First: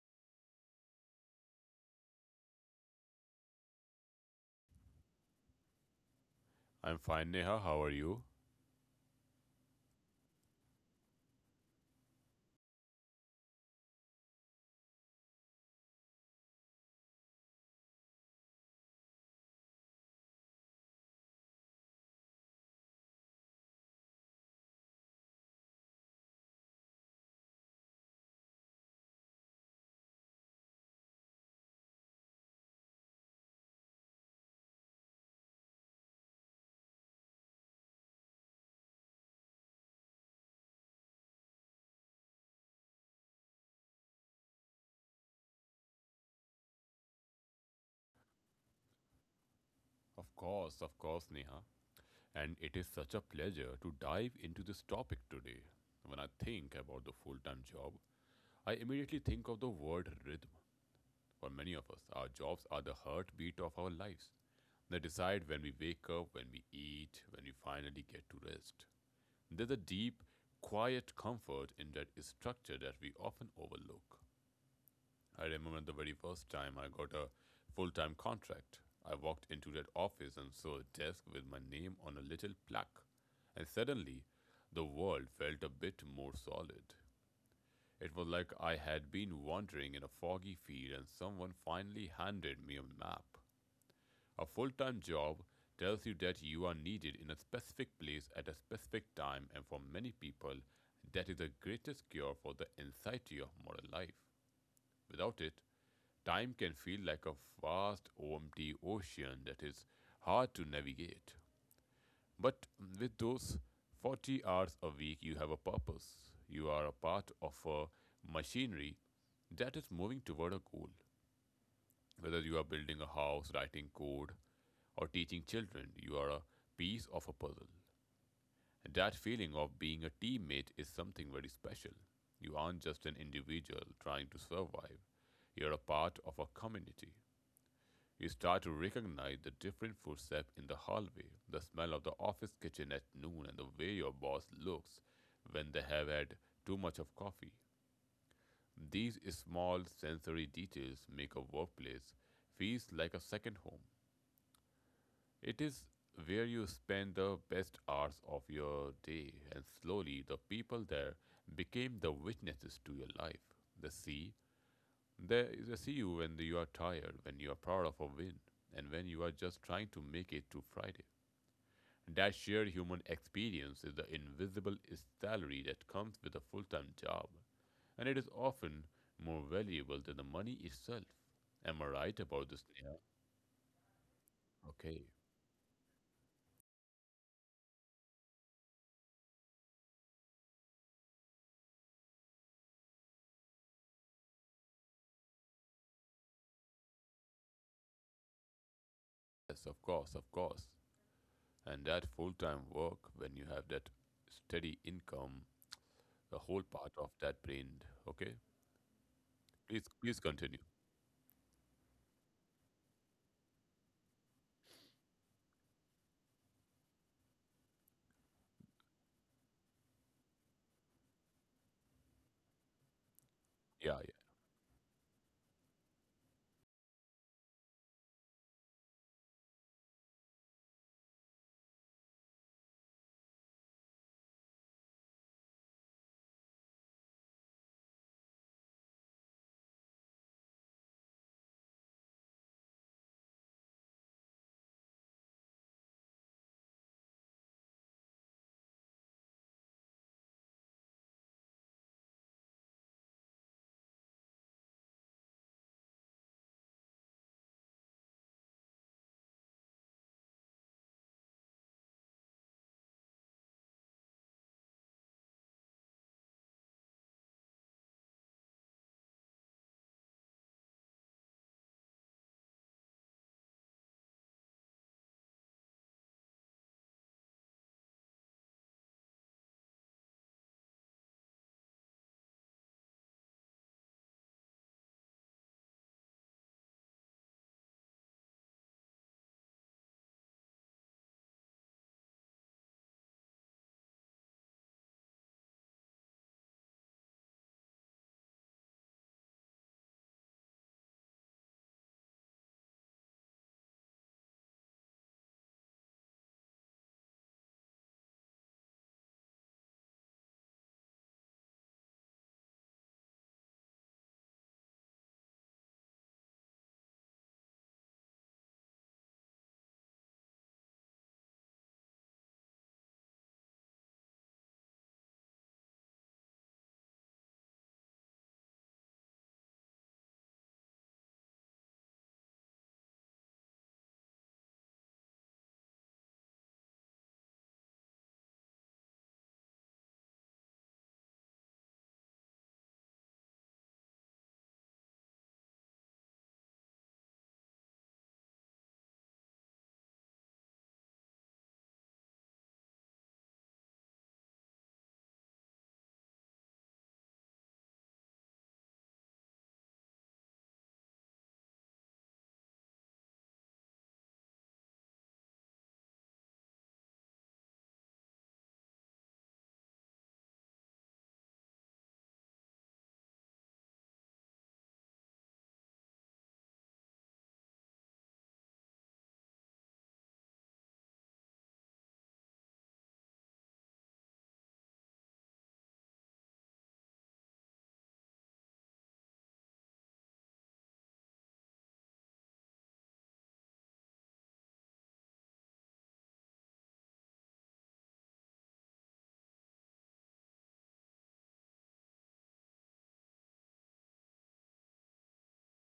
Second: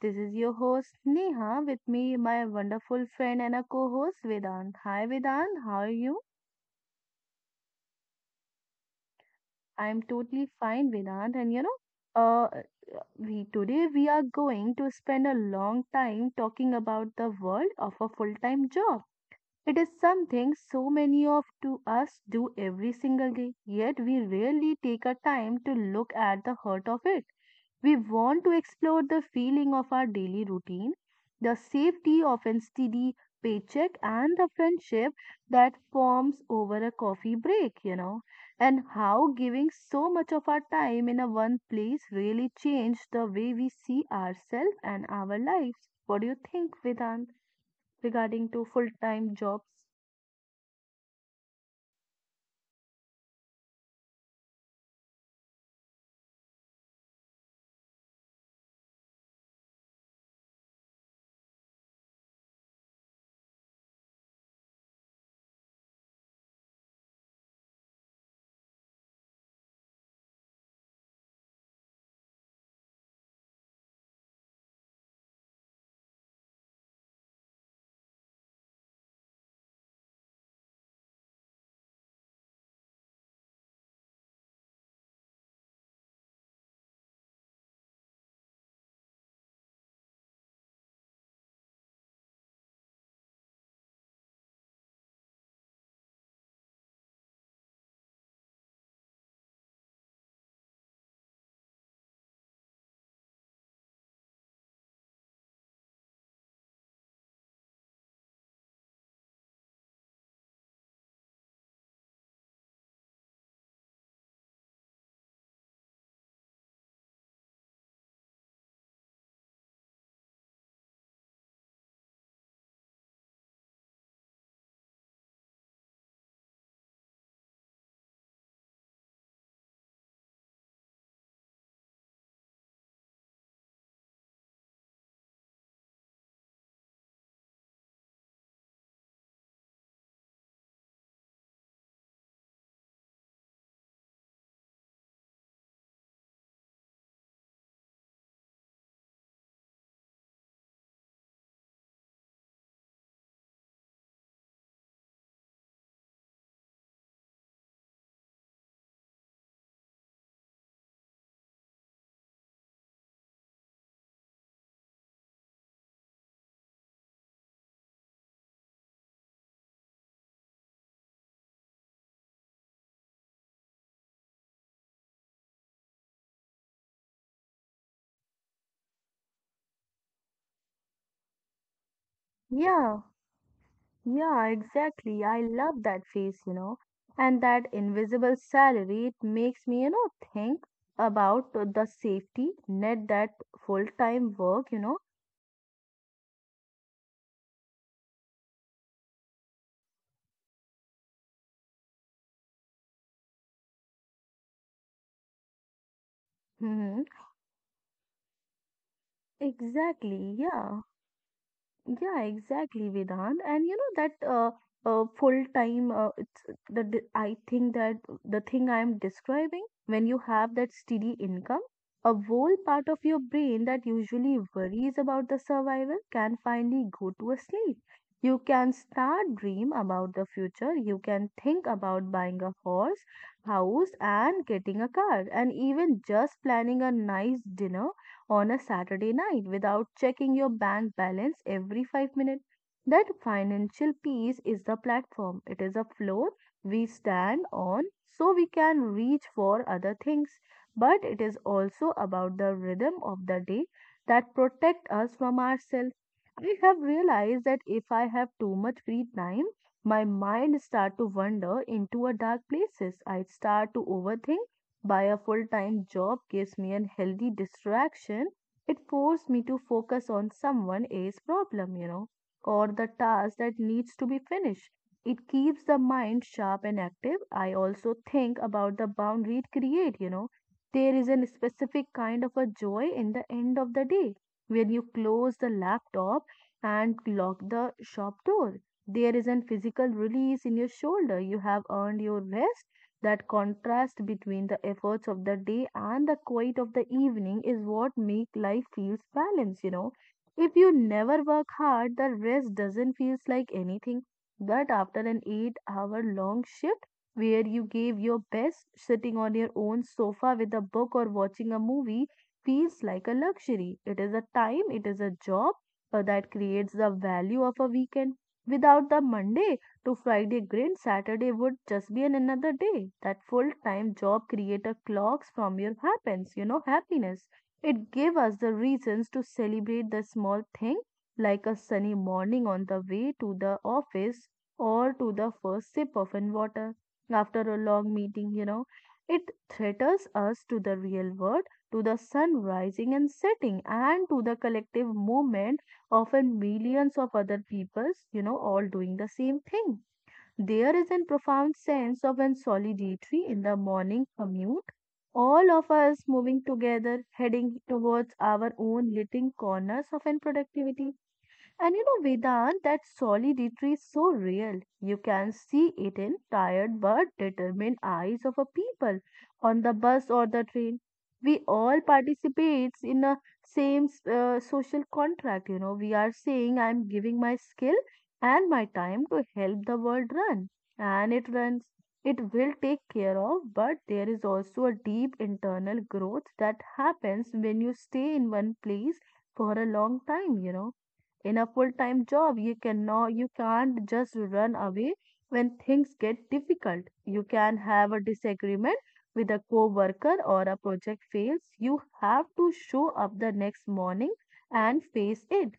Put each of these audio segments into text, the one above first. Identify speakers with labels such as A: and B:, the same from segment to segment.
A: This is your host Neha with me, my wonderful friend and a co-host Vedant. Hi Vedant, how are you?
B: I'm fine, Neha. How are you?
A: I'm totally fine Vedant and you know, uh, we today we are going to spend a long time talking about the world of a full-time job. It is something so many of to us do every single day, yet we rarely take a time to look at the heart of it. We want to explore the feeling of our daily routine, the safety of a steady paycheck, and the friendship that forms over a coffee break, you know, and how giving so much of our time in a one place really changed the way we see ourselves and our lives. What do you think, Vedant, regarding to full-time jobs?
B: Of course, Neha. And it is such a pleasure to dive into this topic today. When I think about the full time job, I immediately think of the word rhythm. For many of us, our jobs are the heartbeat of our lives. They decide when we wake up, when we eat, when we finally get to rest. There's a deep, quiet comfort in that structure that we often overlook. I remember the very first time I got a full time contract. I walked into that office and saw a desk with my name on a little plaque, and suddenly the world felt a bit more solid. It was like I had been wandering in a foggy field and someone finally handed me a map. A full time job tells you that you are needed in a specific place at a specific time, and for many people, that is the greatest cure for the anxiety of modern life. Without it, time can feel like a vast, empty ocean that is hard to navigate. But with those 40 hours a week, you have a purpose. You are a part of a machinery that is moving toward a goal. Whether you are building a house, writing code, or teaching children, you are a piece of a puzzle. That feeling of being a teammate is something very special. You aren't just an individual trying to survive, you're a part of a community. You start to recognize the different footsteps in the hallway, the smell of the office kitchen at noon, and the way your boss looks when they have had too much of coffee. These small sensory details make a workplace feel like a second home. It is where you spend the best hours of your day, and slowly the people there became the witnesses to your life. They see there is a see you when you are tired, when you are proud of a win, and when you are just trying to make it to Friday. That shared human experience is the invisible salary that comes with a full time job, and it is often more valuable than the money itself. Am I right about this? Yeah.
A: Yeah. Yeah,
B: Okay.
A: exactly. I love that face, you know, and that invisible salary. It makes me, you know, think about the safety net that full-time work, you know.
B: Yes, of course, of course. And that full time work, when you have that steady income, the whole part
A: Hmm.
B: of that brain. Okay. Please, please
A: Exactly.
B: continue.
A: Yeah. Yeah, exactly, Vedant. And you know that full time, it's the I think that the thing I am describing, when you have that steady income, a whole part of your brain that
B: Yeah,
A: usually worries about the survival can finally go to a sleep. You can start dream about the future. You can think about buying a horse, house, and getting a car, and even just planning a nice dinner on a Saturday night without checking your bank balance every 5 minutes. That financial peace is the platform, it is a floor we stand on so we can reach for other things. But it is also about the rhythm of the day that protect us from ourselves. I have realized that if I have too much free time, my mind start to wander into a dark places. I start to overthink by a full time job gives me a healthy distraction. It forced me to focus on someone else's problem, you know, or the task that needs to be finished. It keeps the mind sharp and active. I also think about the boundary it create, you know. There is a specific kind of a joy in the end of the day when you close the laptop and lock the shop door. There is a physical release in your shoulder. You have earned your rest that contrast between the efforts of the day and the quiet of the evening is what make life feels balanced, you know. If you never work hard, the rest doesn't feel like anything. But after an 8 hour long shift where you gave your best, sitting on your own sofa with a book or watching a movie feels like a luxury. It is a time, it is a job that creates the value of a weekend. Without the Monday, to Friday grind, Saturday would just be an another day. That full-time job creator clocks from your happens, you know, happiness. It gave us the reasons to celebrate the small thing, like a sunny morning on the way to the office or to the first sip of an water after a long meeting, you know. It threatens us to the real world, to the sun rising and setting, and to the collective movement of millions of other peoples you know all doing the same thing there is a profound sense of an solidarity in the morning commute, all of us moving together, heading towards our own little corners of an productivity. And you know, Vedant, that solidity is so real. You can see it in tired but determined eyes of a people on the bus or the train. We all participate in a same social contract. You know, we are saying I'm giving my skill and my time to help the world run, and it runs. It will take care of, but there is also a deep internal growth that happens when you stay in one place for a long time. You know in a full-time job you cannot you can't just run away when things get difficult you can have a disagreement with a co-worker or a project fails you have to show up the next morning and face it.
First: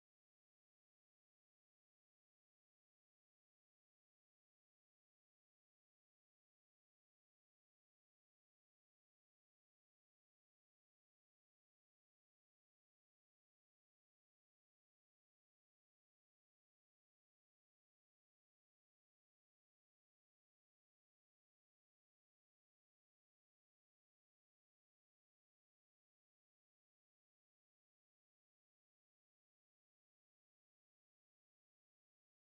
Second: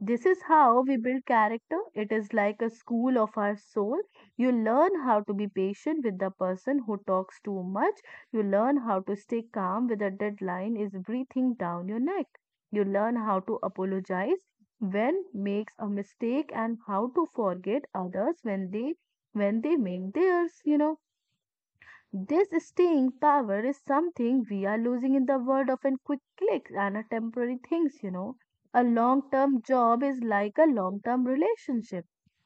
A: This is how we build character. It is like a school of our soul. You learn how to be patient with the person who talks too much. You learn how to stay calm when a deadline is breathing down your neck. You learn how to apologize when makes a mistake and how to forget others when they make theirs, you know. This staying power is something we are losing in the world of a quick clicks and a temporary things, you know. A long term job is like a long term relationship.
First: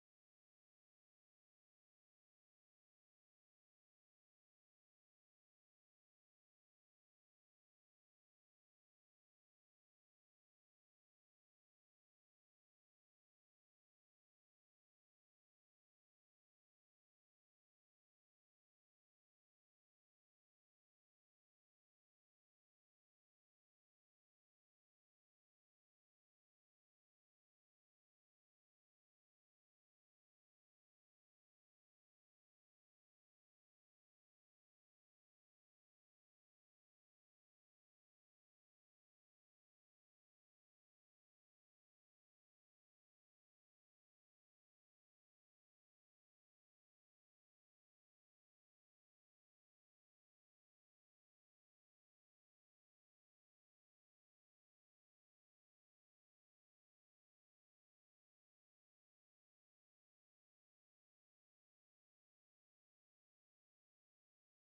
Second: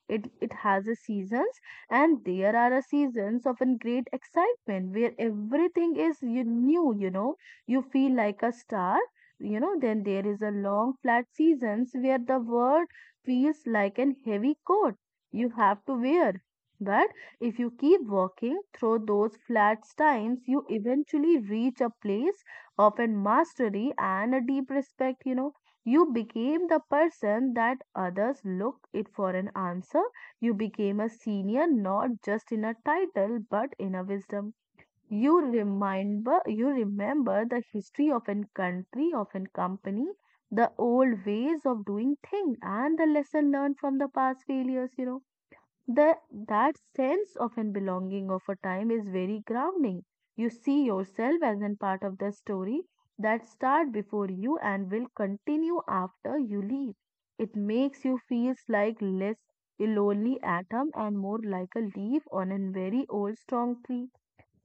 A: It has a seasons and there are a seasons of a great excitement where everything is you new, you know. You feel like a star, you know. Then there is a long flat seasons where the world feels like an heavy coat you have to wear. But if you keep walking through those flat times, you eventually reach a place of an mastery and a deep respect. You know, you became the person that others look it for an answer. You became a senior, not just in a title, but in a wisdom. You remember the history of an country, of an company, the old ways of doing things, and the lesson learned from the past failures. You know the, that sense of and belonging of a time is very grounding. You see yourself as an part of the story that start before you and will continue after you leave. It makes you feel like less a lonely atom and more like a leaf on a very old strong tree.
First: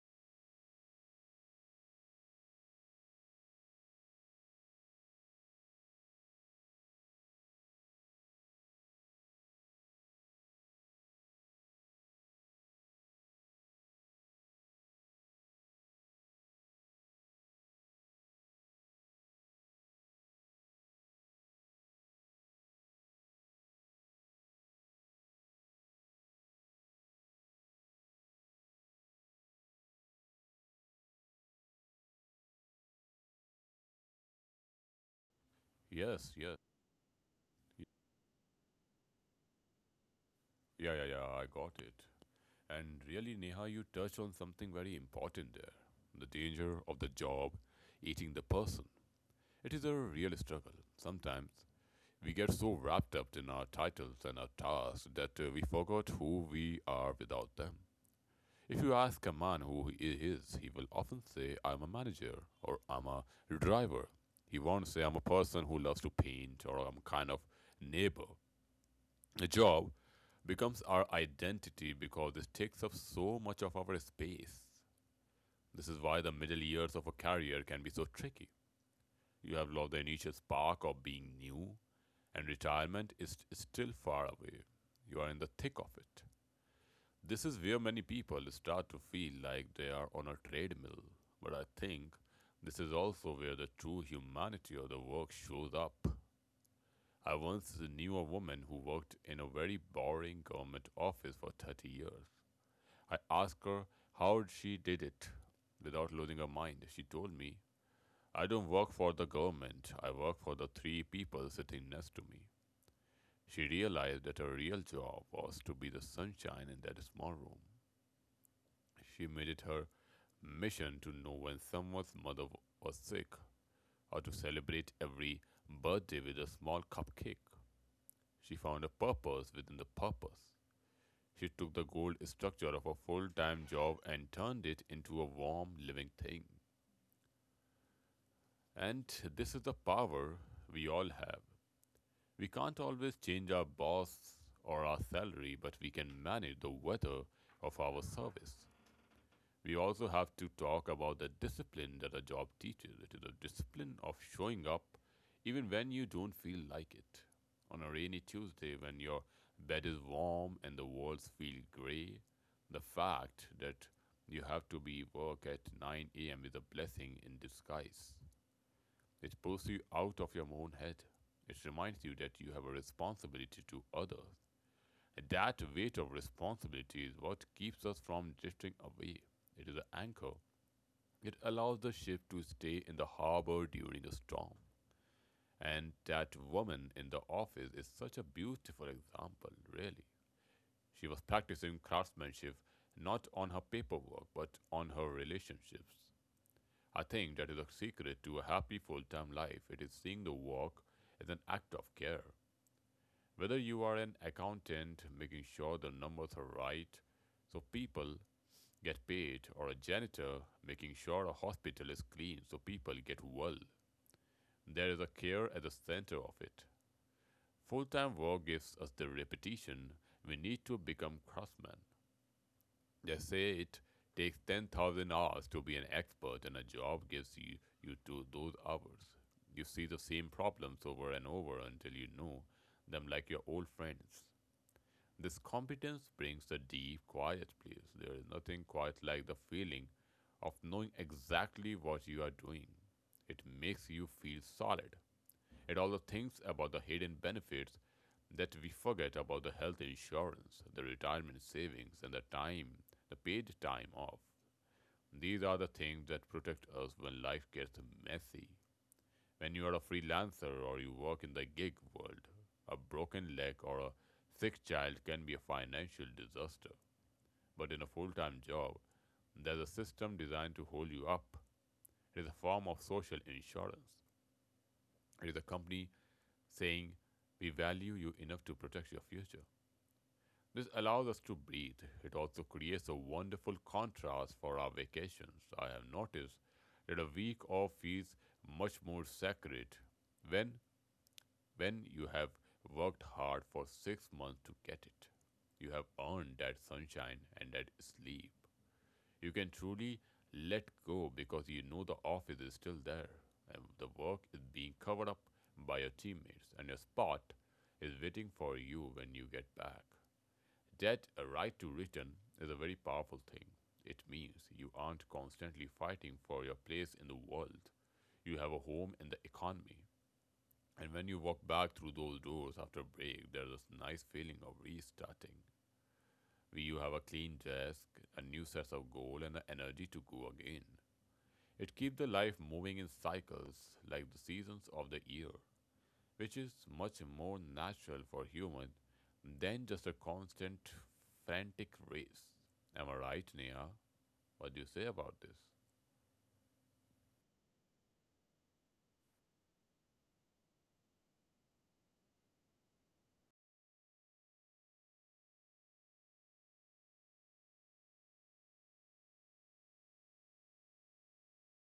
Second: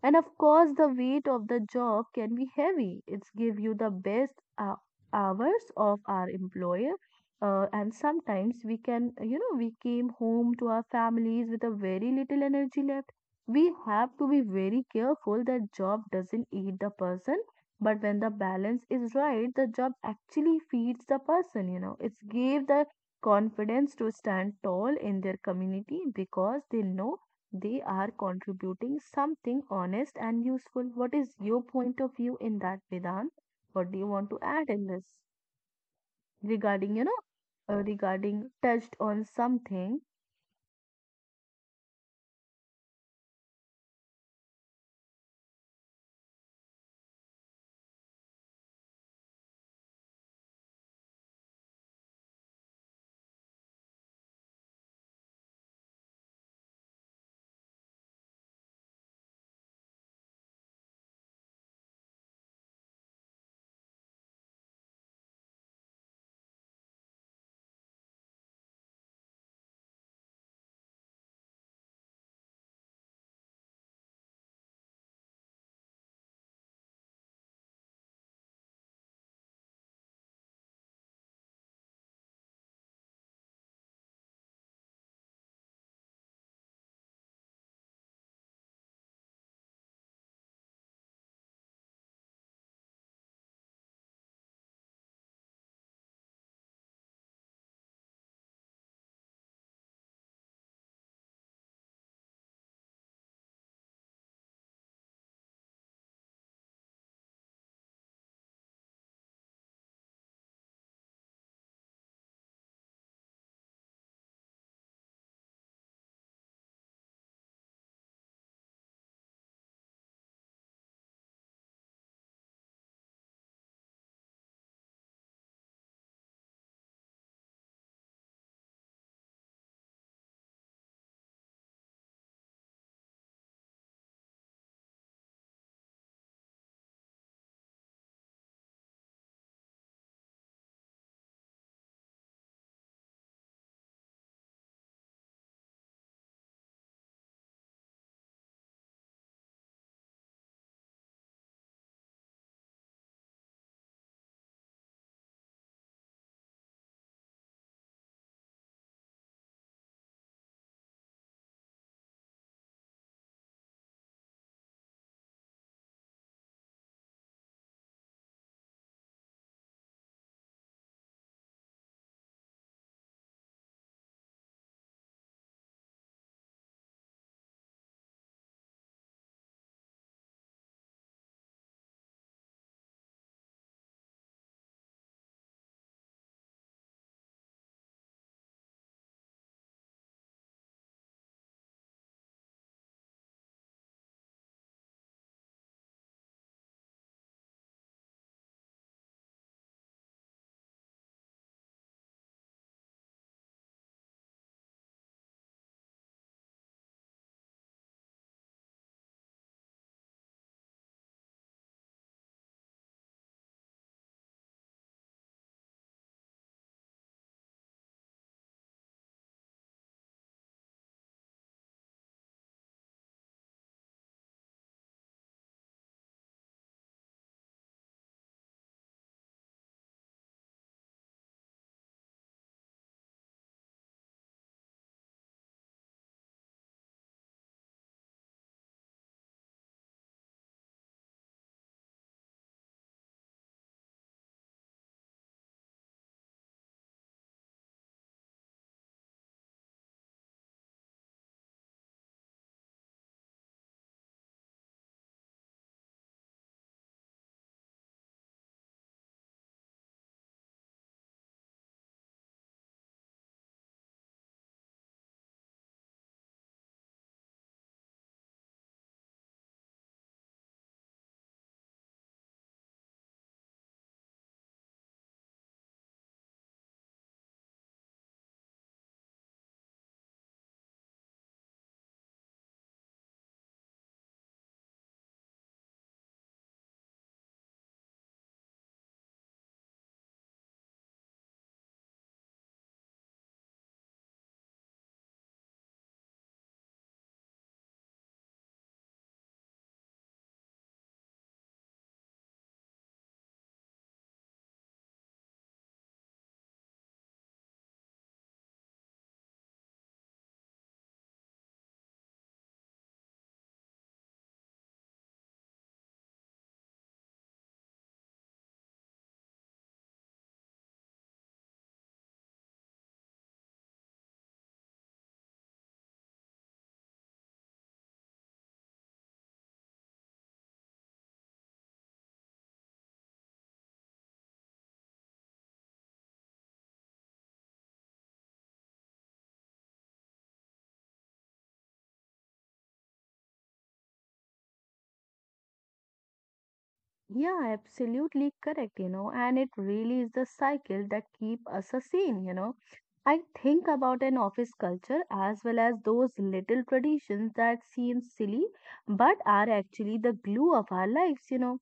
A: And of course the weight of the job can be heavy. It's give you the best hou- hours of our employer, and sometimes we can you know we came home to our families with a very little energy left. We have to be very careful that job doesn't eat the person, but when the balance is right the job actually feeds the person, you know. It's gave the confidence to stand tall in their community because they know they are contributing something honest and useful. What is your point of view in that, Vedant? What do you want to add in this
B: yeah. Yes, yes.
A: regarding, you know, regarding touched on something?
B: Yeah, yeah, yeah, I got it. And really, Neha, you touched on something very important there, the danger of the job eating the person. It is a real struggle. Sometimes we get so wrapped up in our titles and our tasks that we forgot who we are without them. If you ask a man who he is, he will often say, "I'm a manager" or "I'm a driver." He won't say, "I'm a person who loves to paint" or "I'm kind of neighbor." A job becomes our identity because it takes up so much of our space. This is why the middle years of a career can be so tricky. You have lost the initial spark of being new, and retirement is still far away. You are in the thick of it. This is where many people start to feel like they are on a treadmill. But I think this is also where the true humanity of the work shows up. I once knew a woman who worked in a very boring government office for 30 years. I asked her how she did it without losing her mind. She told me, "I don't work for the government, I work for the three people sitting next to me." She realized that her real job was to be the sunshine in that small room. She made it her mission to know when someone's mother was sick, or to celebrate every birthday with a small cupcake. She found a purpose within the purpose. She took the gold structure of a full time job and turned it into a warm, living thing. And this is the power we all have. We can't always change our boss or our salary, but we can manage the weather of our service. We also have to talk about the discipline that a job teaches. It is a discipline of showing up even when you don't feel like it. On a rainy Tuesday, when your bed is warm and the walls feel gray, the fact that you have to be work at 9 a.m. is a blessing in disguise. It pulls you out of your own head. It reminds you that you have a responsibility to others. That weight of responsibility is what keeps us from drifting away. It is an anchor. It allows the ship to stay in the harbor during a storm. And that woman in the office is such a beautiful example, really. She was practicing craftsmanship not on her paperwork but on her relationships. I think that is a secret to a happy full time life. It is seeing the work as an act of care. Whether you are an accountant making sure the numbers are right so people get paid, or a janitor making sure a hospital is clean so people get well, there is a care at the center of it. Full time work gives us the repetition we need to become craftsmen. They say it takes 10,000 hours to be an expert, and a job gives you, you to those hours. You see the same problems over and over until you know them like your old friends. This competence brings a deep, quiet place. There is nothing quite like the feeling of knowing exactly what you are doing. It makes you feel solid, and all the things about the hidden benefits that we forget about, the health insurance, the retirement savings, and the time, the paid time off. These are the things that protect us when life gets messy. When you are a freelancer or you work in the gig world, a broken leg or a sick child can be a financial disaster. But in a full time job, there's a system designed to hold you up. It is a form of social insurance. It is a company saying, "We value you enough to protect your future." This allows us to breathe. It also creates a wonderful contrast for our vacations. I have noticed that a week off feels much more sacred when you have worked hard for 6 months to get it. You have earned that sunshine and that sleep. You can truly let go because you know the office is still there, and the work is being covered up by your teammates, and your spot is waiting for you when you get back. That a right to return is a very powerful thing. It means you aren't constantly fighting for your place in the world. You have a home in the economy. And when you walk back through those doors after break, there's this nice feeling of restarting. You have a clean desk, a new sense of goal, and the energy to go again. It keeps the life moving in cycles like the seasons of the year, which is much more natural for human than just a constant frantic race. Am I right, Neha? What do you say about this?
A: Yeah, absolutely correct, you know, and it really is the cycle that keep us a sane, you know. I think about an office culture as well as those little traditions that seem silly but are actually the glue of our lives, you know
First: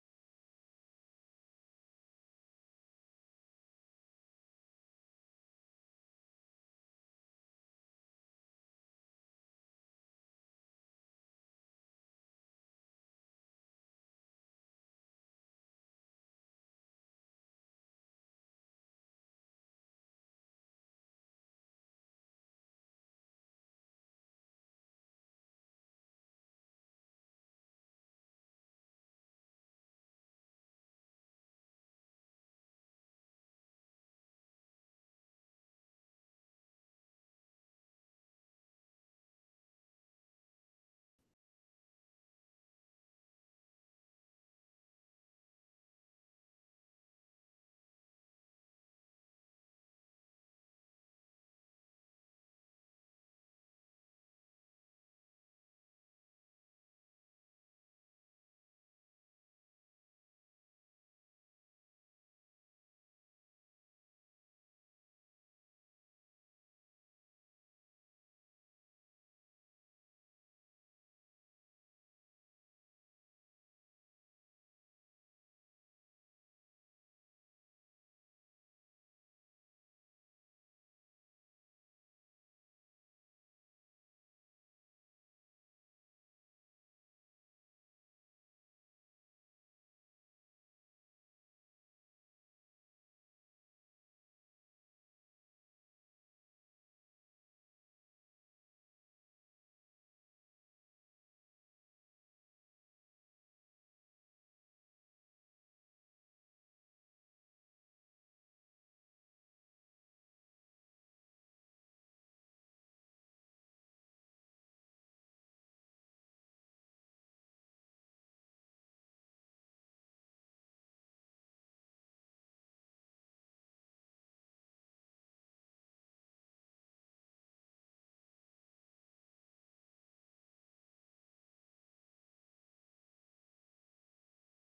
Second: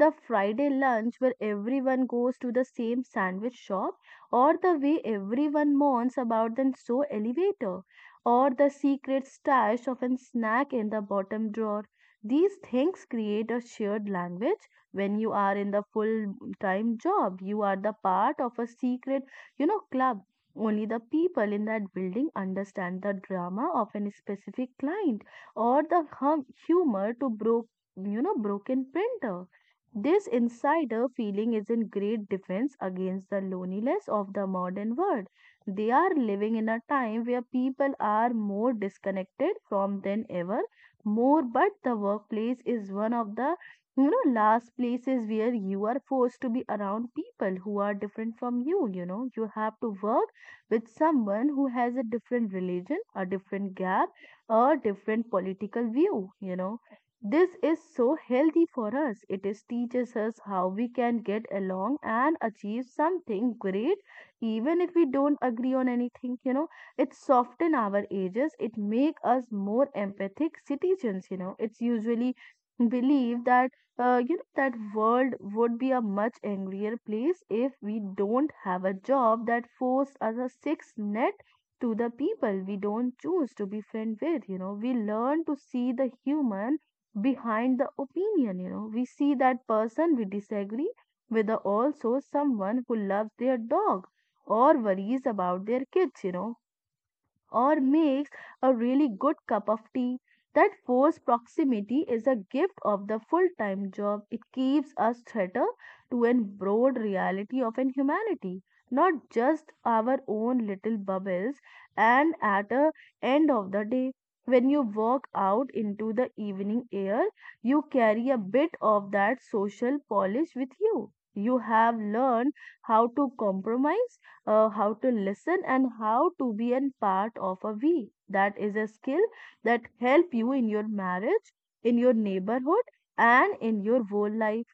A: the Friday lunch where everyone goes to the same sandwich shop, or the way everyone mourns about the slow elevator, or the secret stash of a snack in the bottom drawer. These things create a shared language. When you are in the full time job, you are the part of a secret, you know, club. Only the people in that building understand the drama of a specific client or the humor to broke, you know, broken printer. This insider feeling is in great defense against the loneliness of the modern world. They are living in a time where people are more disconnected from than ever more, but the workplace is one of the you know last places where you are forced to be around people who are different from you. You know you have to work with someone who has a different religion, a different gap, a different political view, you know. This is so healthy for us. It is teaches us how we can get along and achieve something great, even if we don't agree on anything. You know, it soften our edges. It make us more empathic citizens. You know, it's usually believe that you know that world would be a much angrier place if we don't have a job that forced us a six net to the people we don't choose to be friend with. You know we learn to see the human behind the opinion, you know. We see that person we disagree with, also someone who loves their dog or worries about their kids, you know, or makes a really good cup of tea. That forced proximity is a gift of the full time job. It keeps us threater to a broad reality of an humanity, not just our own little bubbles. And at the end of the day, when you walk out into the evening air, you carry a bit of that social polish with you. You have learned how to compromise, how to listen and how to be an part of a we. That is a skill that help you in your marriage, in your neighborhood, and in your whole life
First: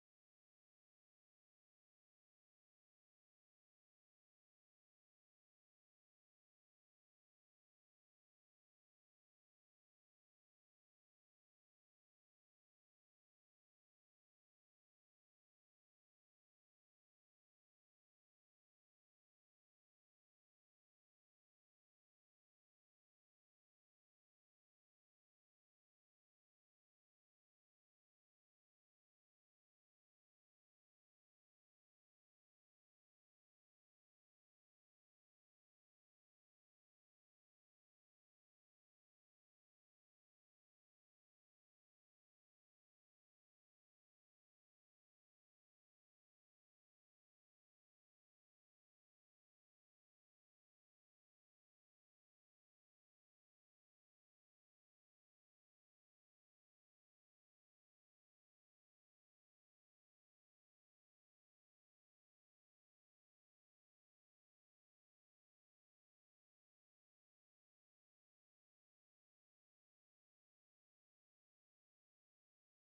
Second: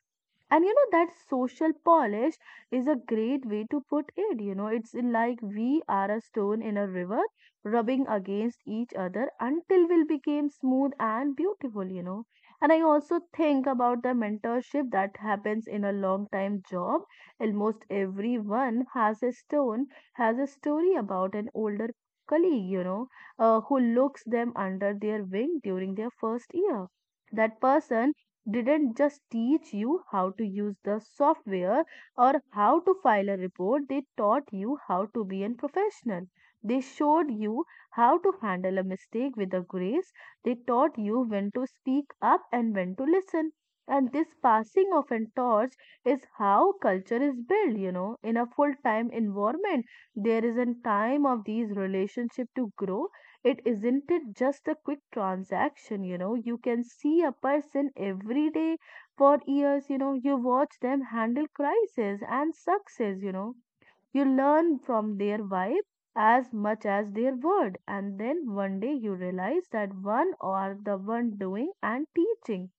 A: and you know that social polish is a great way to put it. It's like we are a stone in a river rubbing against each other until we became smooth and beautiful. And I also think about the mentorship that happens in a long time job. Almost everyone has a story about an older colleague, who looks them under their wing during their first year. That person didn't just teach you how to use the software or how to file a report, they taught you how to be a professional. They showed you how to handle a mistake with a grace. They taught you when to speak up and when to listen. And this passing of a torch is how culture is built. In a full time environment, there is a time of these relationship to grow. It isn't it just a quick transaction, you know. You can see a person every day for years, you know. You watch them handle crisis and success, you know. You learn from their vibe as much as their word. And then one day you realize that one or the one doing and teaching,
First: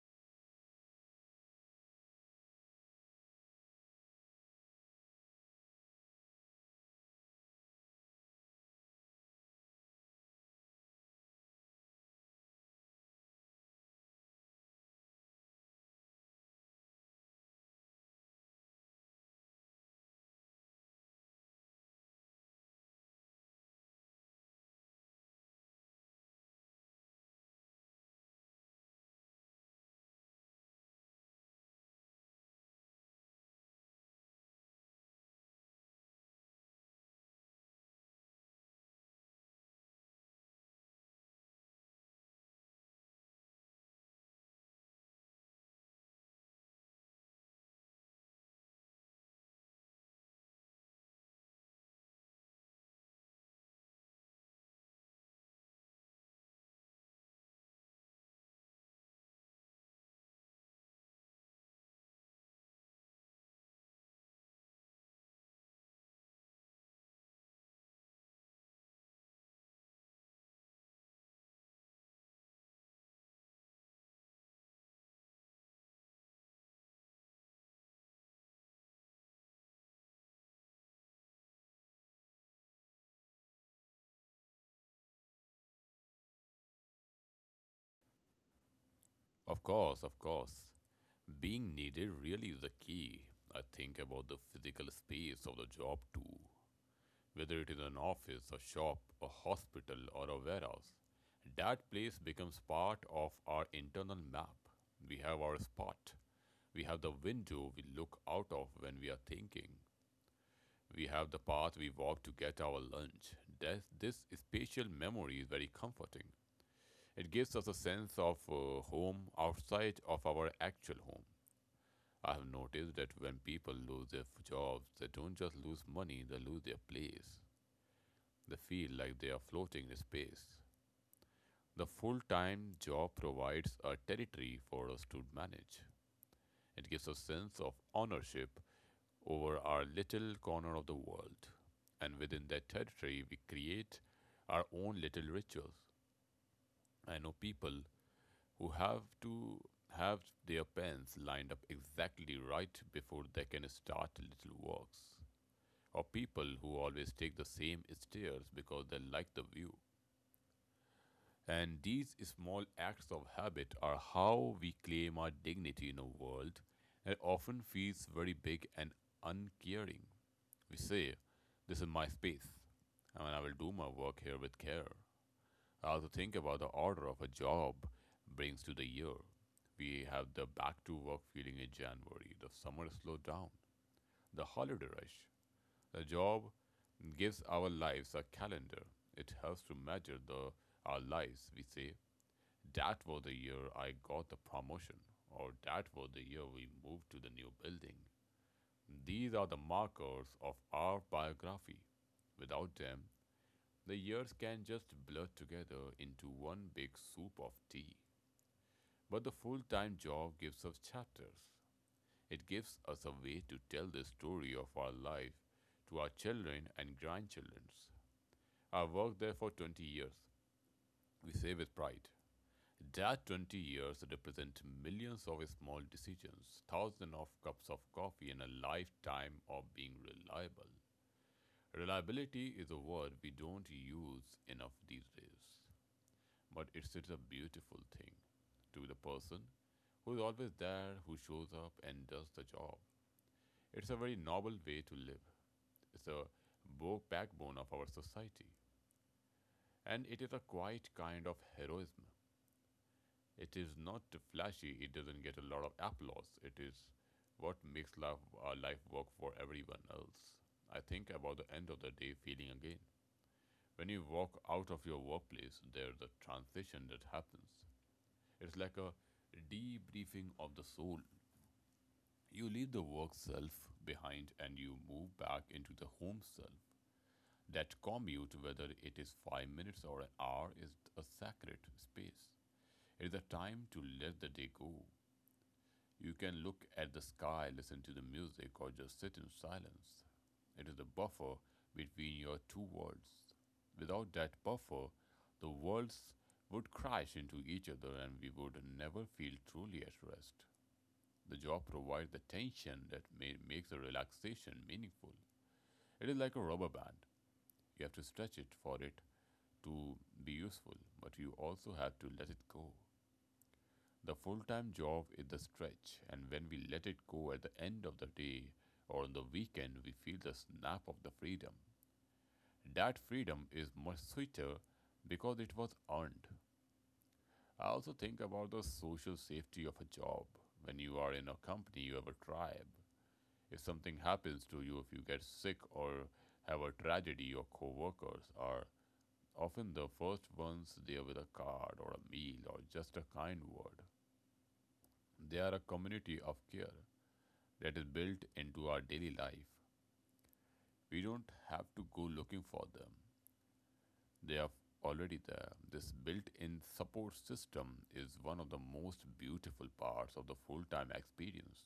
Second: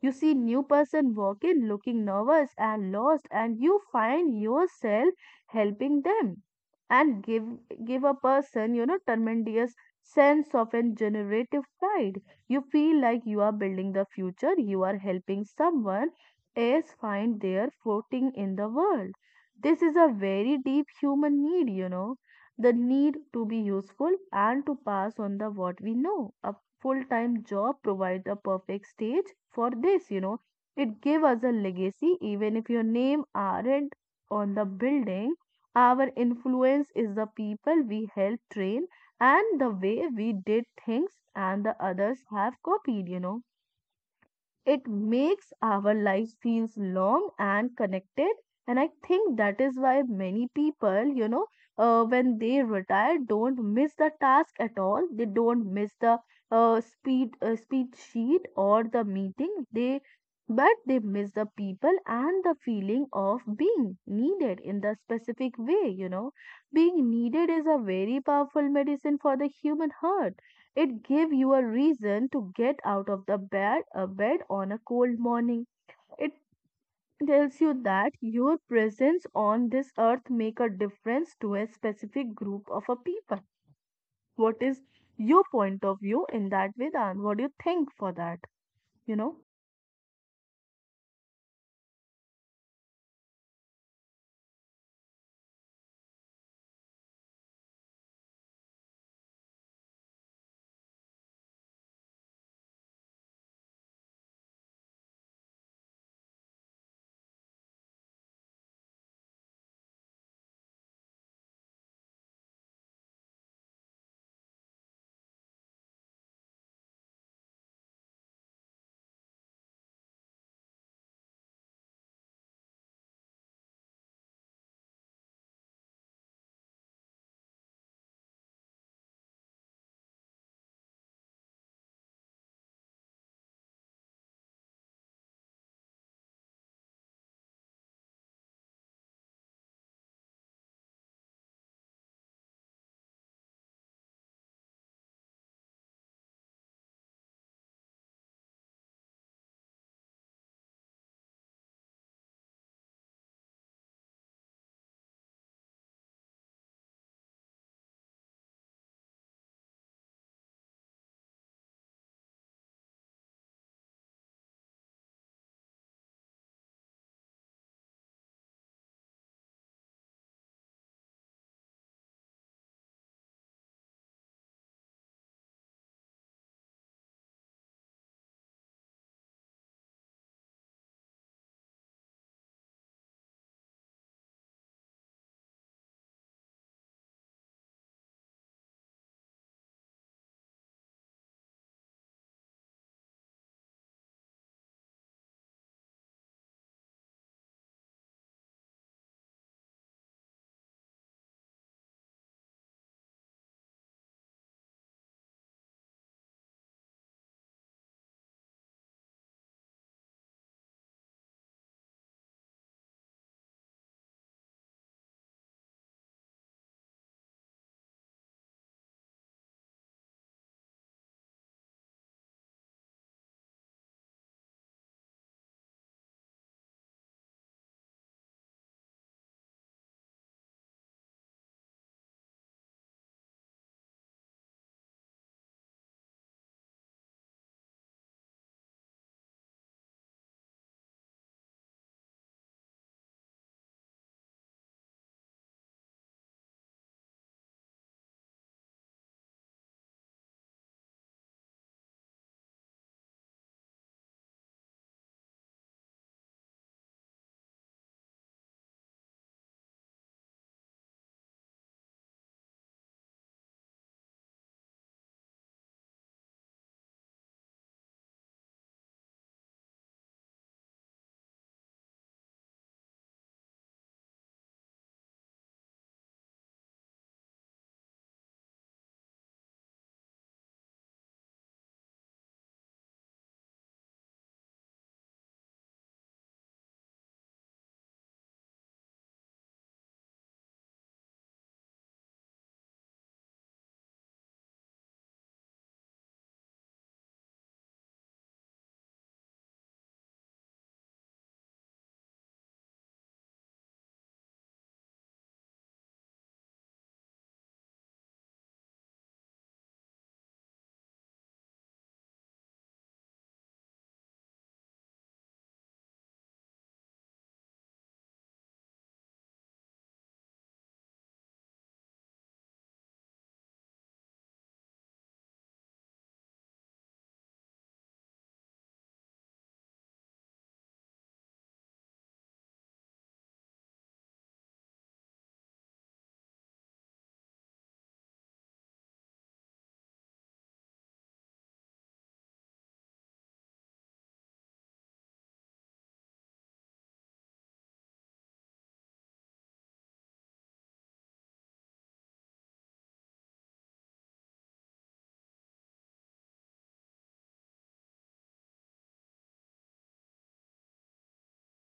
A: you see new person walk in looking nervous and lost and you find yourself helping them and give a person tremendous sense of and generative pride. You feel like you are building the future, you are helping someone else find their footing in the world. This is a very deep human need, the need to be useful and to pass on the what we know. A full-time job provide a perfect stage for this. It give us a legacy even if your name aren't on the building. Our influence is the people we help train and the way we did things and the others have copied. It makes our lives feels long and connected. And I think that is why many people, when they retire, don't miss the task at all. They don't miss the speed sheet or the meeting. They But they miss the people and the feeling of being needed in the specific way. Being needed is a very powerful medicine for the human heart. It gave you a reason to get out of the bed on a cold morning. It tells you that your presence on this earth make a difference to a specific group of a people. What is your point of view in that, Vedan? What do you think for that? You know?
B: Of course, of course. Being needed really is the key. I think about the physical space of the job too, whether it is an office, a shop, a hospital, or a warehouse. That place becomes part of our internal map. We have our spot. We have the window we look out of when we are thinking. We have the path we walk to get our lunch. This spatial memory is very comforting. It gives us a sense of home outside of our actual home. I have noticed that when people lose their jobs, they don't just lose money, they lose their place. They feel like they are floating in space. The full time job provides a territory for us to manage. It gives a sense of ownership over our little corner of the world. And within that territory, we create our own little rituals. I know people who have their pens lined up exactly right before they can start little works, or people who always take the same stairs because they like the view. And these small acts of habit are how we claim our dignity in a world that often feels very big and uncaring. We say, "This is my space, and I will do my work here with care." I also think about the order of a job brings to the year. We have the back to work feeling in January, the summer slowdown, the holiday rush. The job gives our lives a calendar. It helps to measure the our lives. We say that was the year I got the promotion, or that was the year we moved to the new building. These are the markers of our biography. Without them, the years can just blur together into one big soup of tea. But the full time job gives us chapters. It gives us a way to tell the story of our life to our children and grandchildren. I worked there for 20 years, we say with pride. That 20 years represent millions of small decisions, thousands of cups of coffee, and a lifetime of being reliable. Reliability is a word we don't use enough these days, but it's a beautiful thing to the person who is always there, who shows up and does the job. It's a very noble way to live. It's a backbone of our society, and it is a quiet kind of heroism. It is not flashy. It doesn't get a lot of applause. It is what makes life work for everyone else. I think about the end of the day feeling again. When you walk out of your workplace, there's a transition that happens. It's like a debriefing of the soul. You leave the work self behind and you move back into the home self. That commute, whether it is 5 minutes or an hour, is a sacred space. It is a time to let the day go. You can look at the sky, listen to the music, or just sit in silence. It is a buffer between your two worlds. Without that buffer, the worlds would crash into each other and we would never feel truly at rest. The job provides the tension that makes the relaxation meaningful. It is like a rubber band. You have to stretch it for it to be useful, but you also have to let it go. The full time job is the stretch, and when we let it go at the end of the day or on the weekend, we feel the snap of the freedom. That freedom is much sweeter because it was earned. I also think about the social safety of a job. When you are in a company, you have a tribe. If something happens to you, if you get sick or have a tragedy, your coworkers are often the first ones there with a card or a meal or just a kind word. They are a community of care. That is built into our daily life. We don't have to go looking for them. They are already there. This built in support system is one of the most beautiful parts of the full time experience.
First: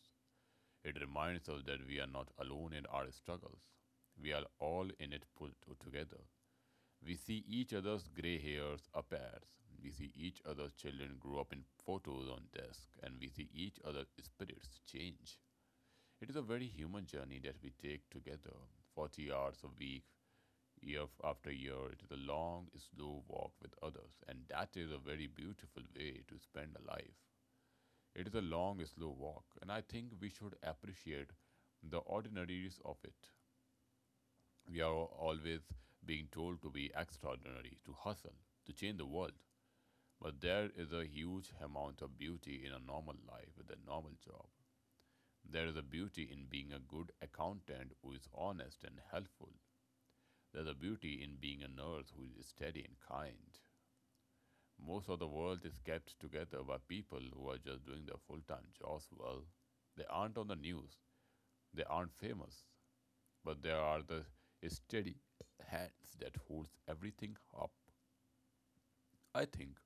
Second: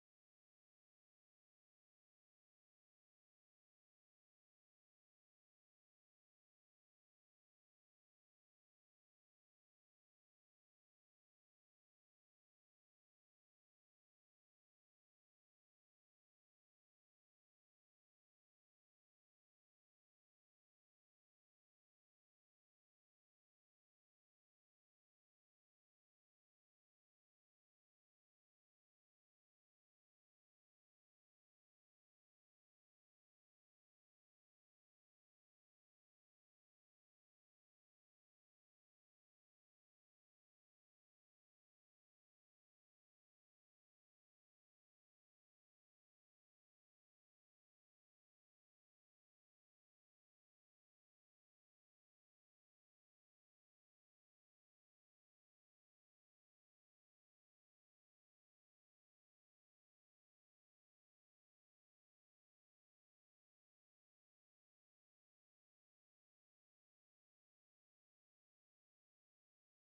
B: It reminds us that we are not alone in our struggles. We are all in it put together. We see each other's gray hairs appear. We see each other's children grow up in photos on desk, and we see each other's spirits change. It is a very human journey that we take together, 40 hours a week, year after year. It is a long, slow walk with others, and that is a very beautiful way to spend a life. It is a long, slow walk, and I think we should appreciate the ordinaries of it. We are always being told to be extraordinary, to hustle, to change the world. But there is a huge amount of beauty in a normal life with a normal job. There is a beauty in being a good accountant who is honest and helpful. There's a beauty in being a nurse who is steady and kind. Most of the world is kept together by people who are just doing their full time jobs well. They aren't on the news, they aren't famous, but they are the steady hands that holds everything up. I think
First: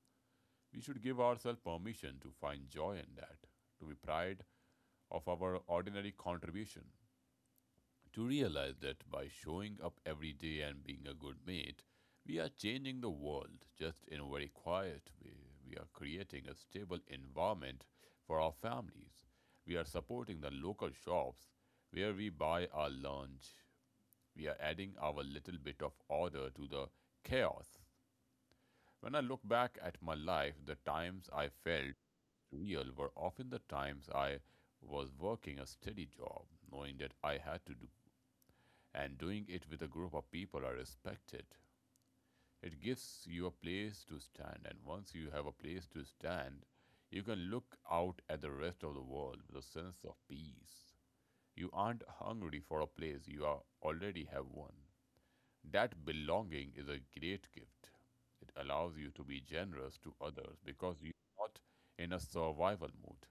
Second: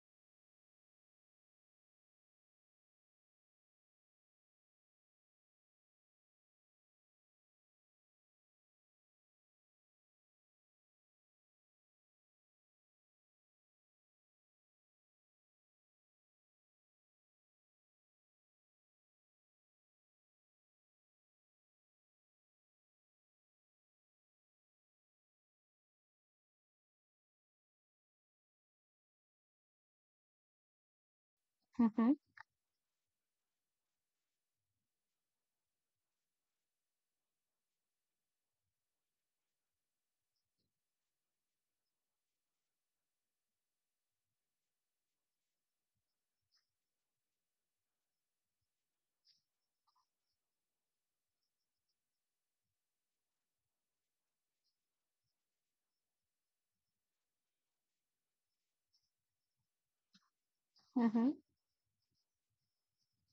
B: we should give ourselves permission to find joy in that, to be proud of our ordinary contribution. To realize that by showing up every day and being a good mate, we are changing the world just in a very quiet way. We are creating a stable environment for our families. We are supporting the local shops where we buy our lunch. We are adding our little bit of order to the chaos. When I look back at my life, the times I felt
A: Mm-hmm,
B: real were often the times I was working a steady job, knowing that I had to do and doing it with a group of people I respected. It gives you a place to stand, and once you have a place to stand, you can look out at the rest of the world with a sense of peace. You aren't hungry for a place, already have one. That belonging is a great gift. It allows you to be generous to others because you're
A: mm-hmm.
B: not in a survival mode,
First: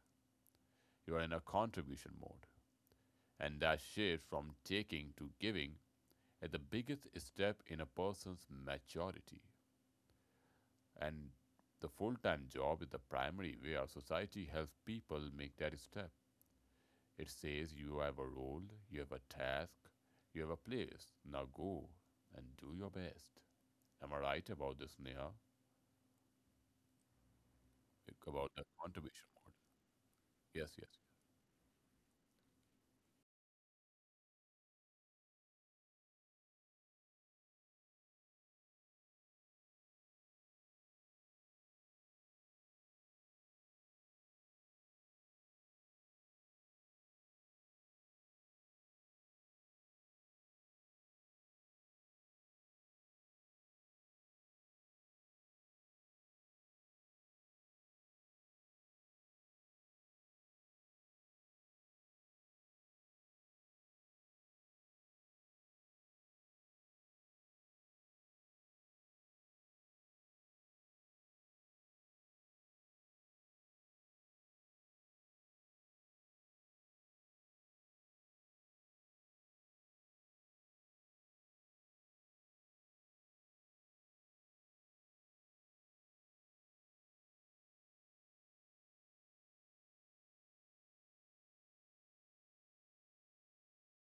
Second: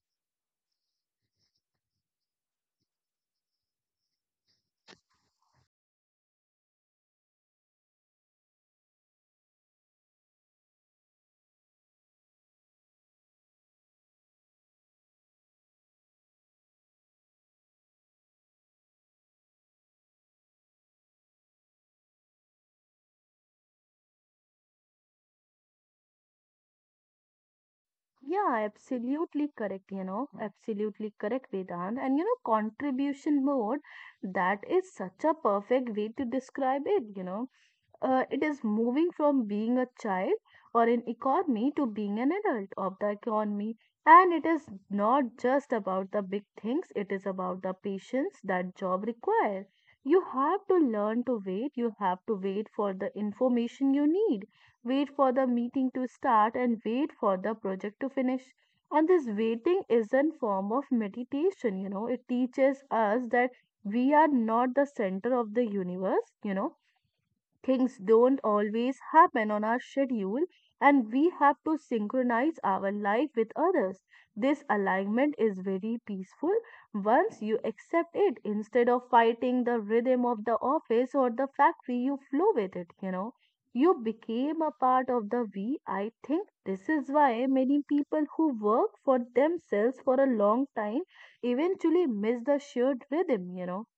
B: you are in a contribution mode. And that shift from taking to giving at the biggest step in a person's maturity. And the full time job is the primary way our society helps people make that step. It says you have a role, you have a task, you have a place. Now go and do your best. Am I right about this, Neha? About
A: Yeah,
B: the contribution
A: absolutely
B: model?
A: correct,
B: Yes, yes.
A: absolutely correct, Vedant. And contribution mode, that is such a perfect way to describe it. It is moving from being a child or an economy to being an adult of the economy. And it is not just about the big things, it is about the patience that job require. You have to learn to wait, you have to wait for the information you need, wait for the meeting to start, and wait for the project to finish. And this waiting is a form of meditation. It teaches us that we are not the center of the universe. Things don't always happen on our schedule, and we have to synchronize our life with others. This alignment is very peaceful once you accept it instead of fighting the rhythm of the office or the factory, you flow with it, you know. You became a part of the we. I think this is why many people who work for themselves for a long time eventually miss the shared rhythm.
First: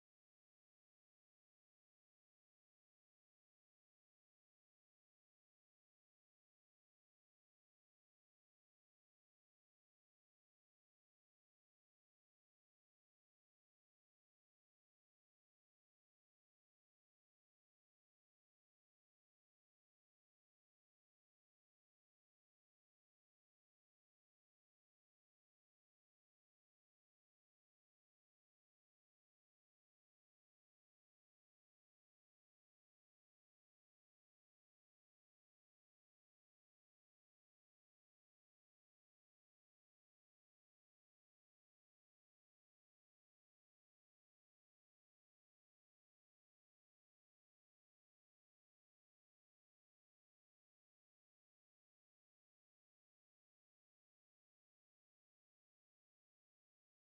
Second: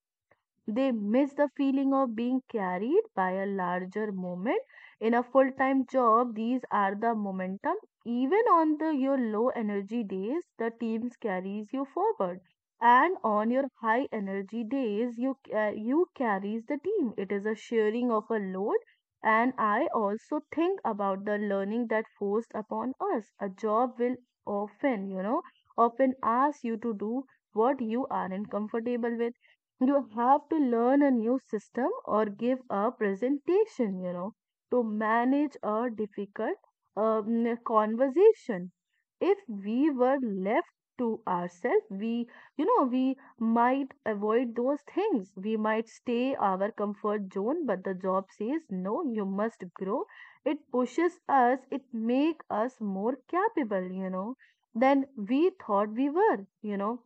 A: They miss the feeling of being carried by a larger moment. In a full time job, these are the momentum. Even on your low energy days, the teams carries you forward. And on your high energy days, you carries the team. It is a sharing of a load. And I also think about the learning that forced upon us. A job will often, you know, often ask you to do what you aren't comfortable with. You have to learn a new system or give a presentation, to manage a difficult conversation. If we were left to ourselves, we might avoid those things. We might stay our comfort zone, but the job says, no, you must grow. It pushes us, it makes us more capable, than we thought we were.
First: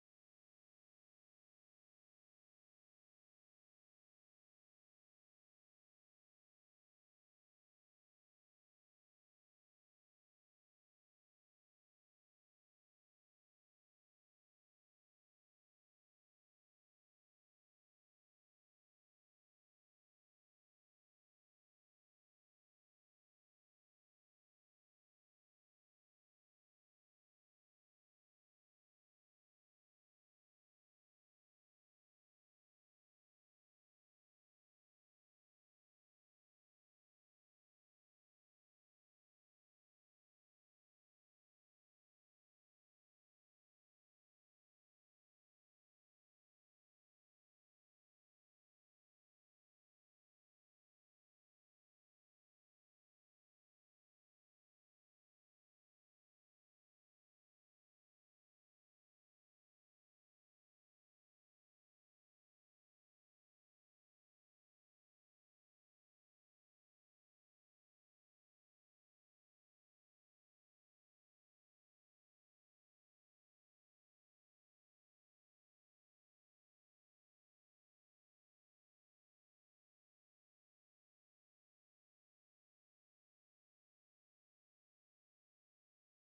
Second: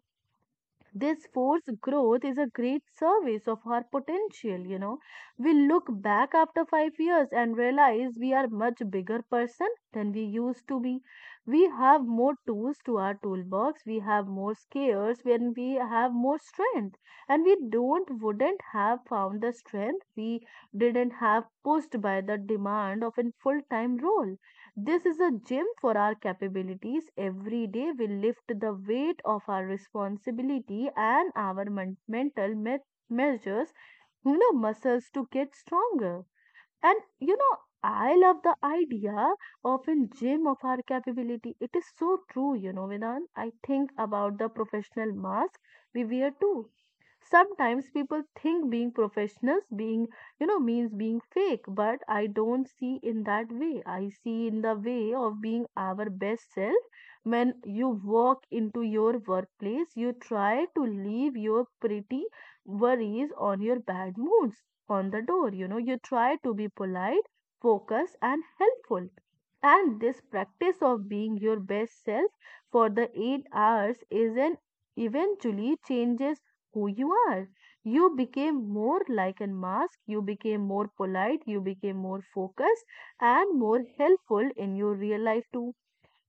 A: This forced growth is a great service of our potential. We look back after 5 years and realize we are much bigger person than we used to be. We have more tools to our toolbox, we have more scares, when we have more strength. And we don't wouldn't have found the strength we didn't have pushed by the demand of a full-time role. This is a gym for our capabilities. Every day we lift the weight of our responsibility and our mental measures, muscles to get stronger. And I love the idea of a gym of our capability. It is so true, Vedan. I think about the professional mask we wear too. Sometimes people think being professionals being means being fake, but I don't see in that way. I see in the way of being our best self. When you walk into your workplace you try to leave your pretty worries on your bad moods on the door. You try to be polite, focused and helpful, and this practice of being your best self for the 8 hours is an eventually changes who you are. You became more like a mask, you became more polite, you became more focused and more helpful in your real life too.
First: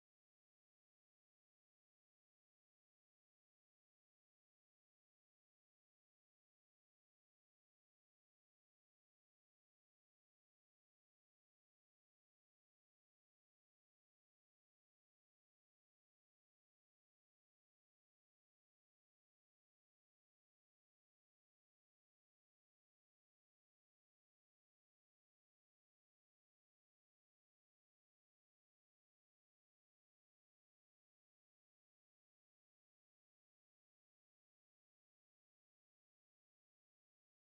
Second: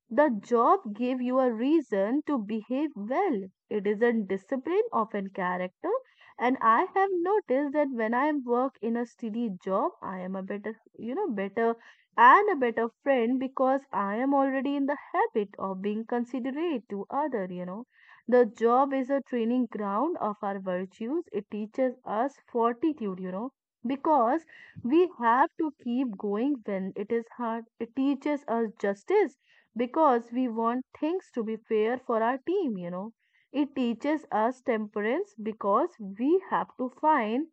A: The job gave you a reason to behave well. It isn't discipline, often character. And I have noticed that when I work in a steady job, I am a better, better and a better friend because I am already in the habit of being considerate to other, The job is a training ground of our virtues. It teaches us fortitude, because we have to keep going when it is hard. It teaches us justice because we want things to be fair for our team, It teaches us temperance because we have to find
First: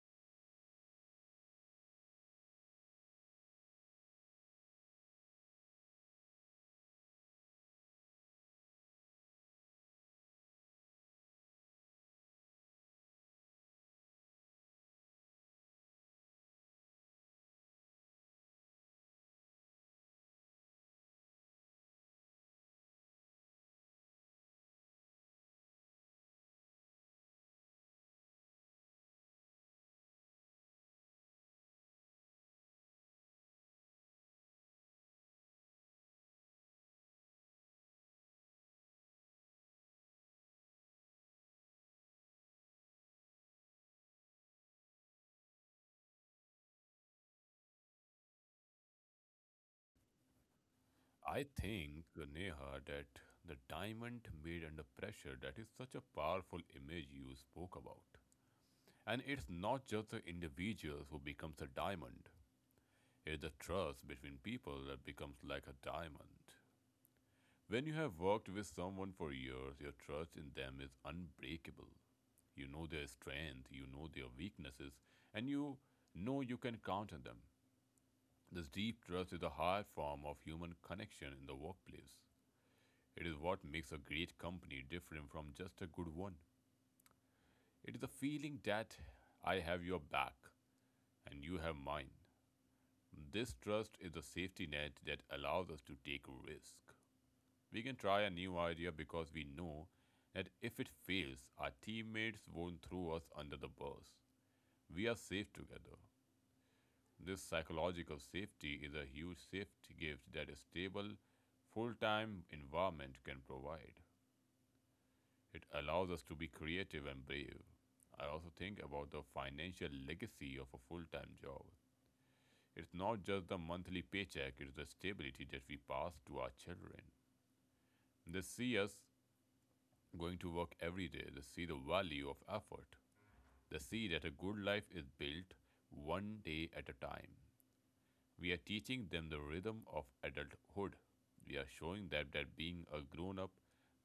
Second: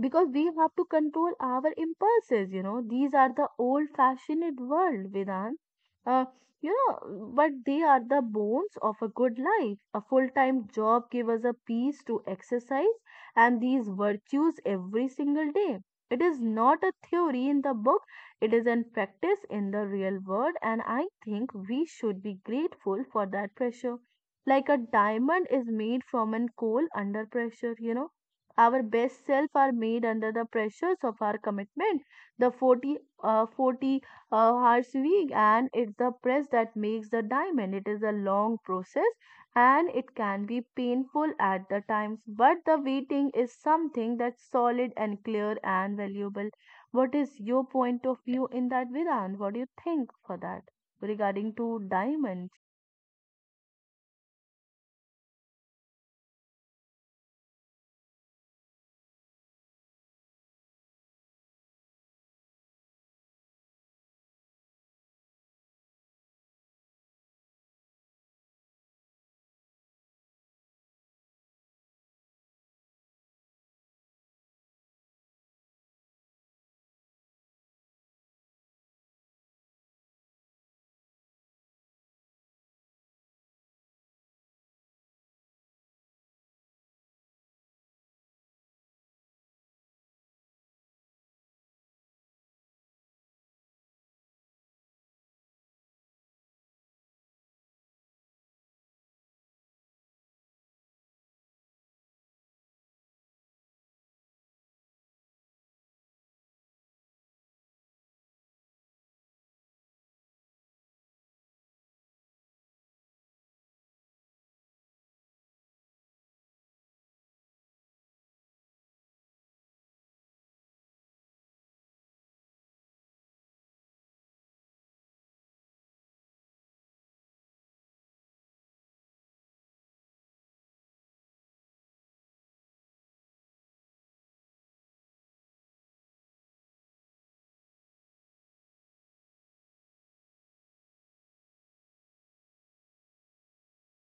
A: because we have to control our impulses. These are the old fashioned world, Vedant, uh, but they are the bones of a good life. A full time job gives us a peace to exercise and these virtues every single day. It is not a theory in the book, it is in practice in the real world. And I think we should be grateful for that pressure. Like a diamond is made from an coal under pressure, our best self are made under the pressures of our commitment, the 40, 40 hours week, and it's the press that makes the diamond. It is a long process and it can be painful at the times, but the waiting is something that's solid and clear and valuable. What is your point of view in that, Vedant? What do you think for that
B: I
A: regarding to
B: think,
A: diamond?
B: Neha, that the diamond made under pressure, that is such a powerful image you spoke about. And it's not just the individuals who becomes a diamond. It's the trust between people that becomes like a diamond. When you have worked with someone for years, your trust in them is unbreakable. You know their strength, you know their weaknesses, and you know you can count on them. This deep trust is a high form of human connection in the workplace. It is what makes a great company different from just a good one. It is the feeling that I have your back and you have mine. This trust is the safety net that allows us to take risk. We can try a new idea because we know that if it fails, our teammates won't throw us under the bus. We are safe together. This psychological safety is a huge safety gift that a stable, full time environment can provide. It allows us to be creative and brave. I also think about the financial legacy of a full time job. It's not just the monthly paycheck, it's the stability that we pass to our children. They see us going to work every day, they see the value of effort. They see that a good life is built one day at a time. We are teaching them the rhythm of adulthood. We are showing them that being a grown up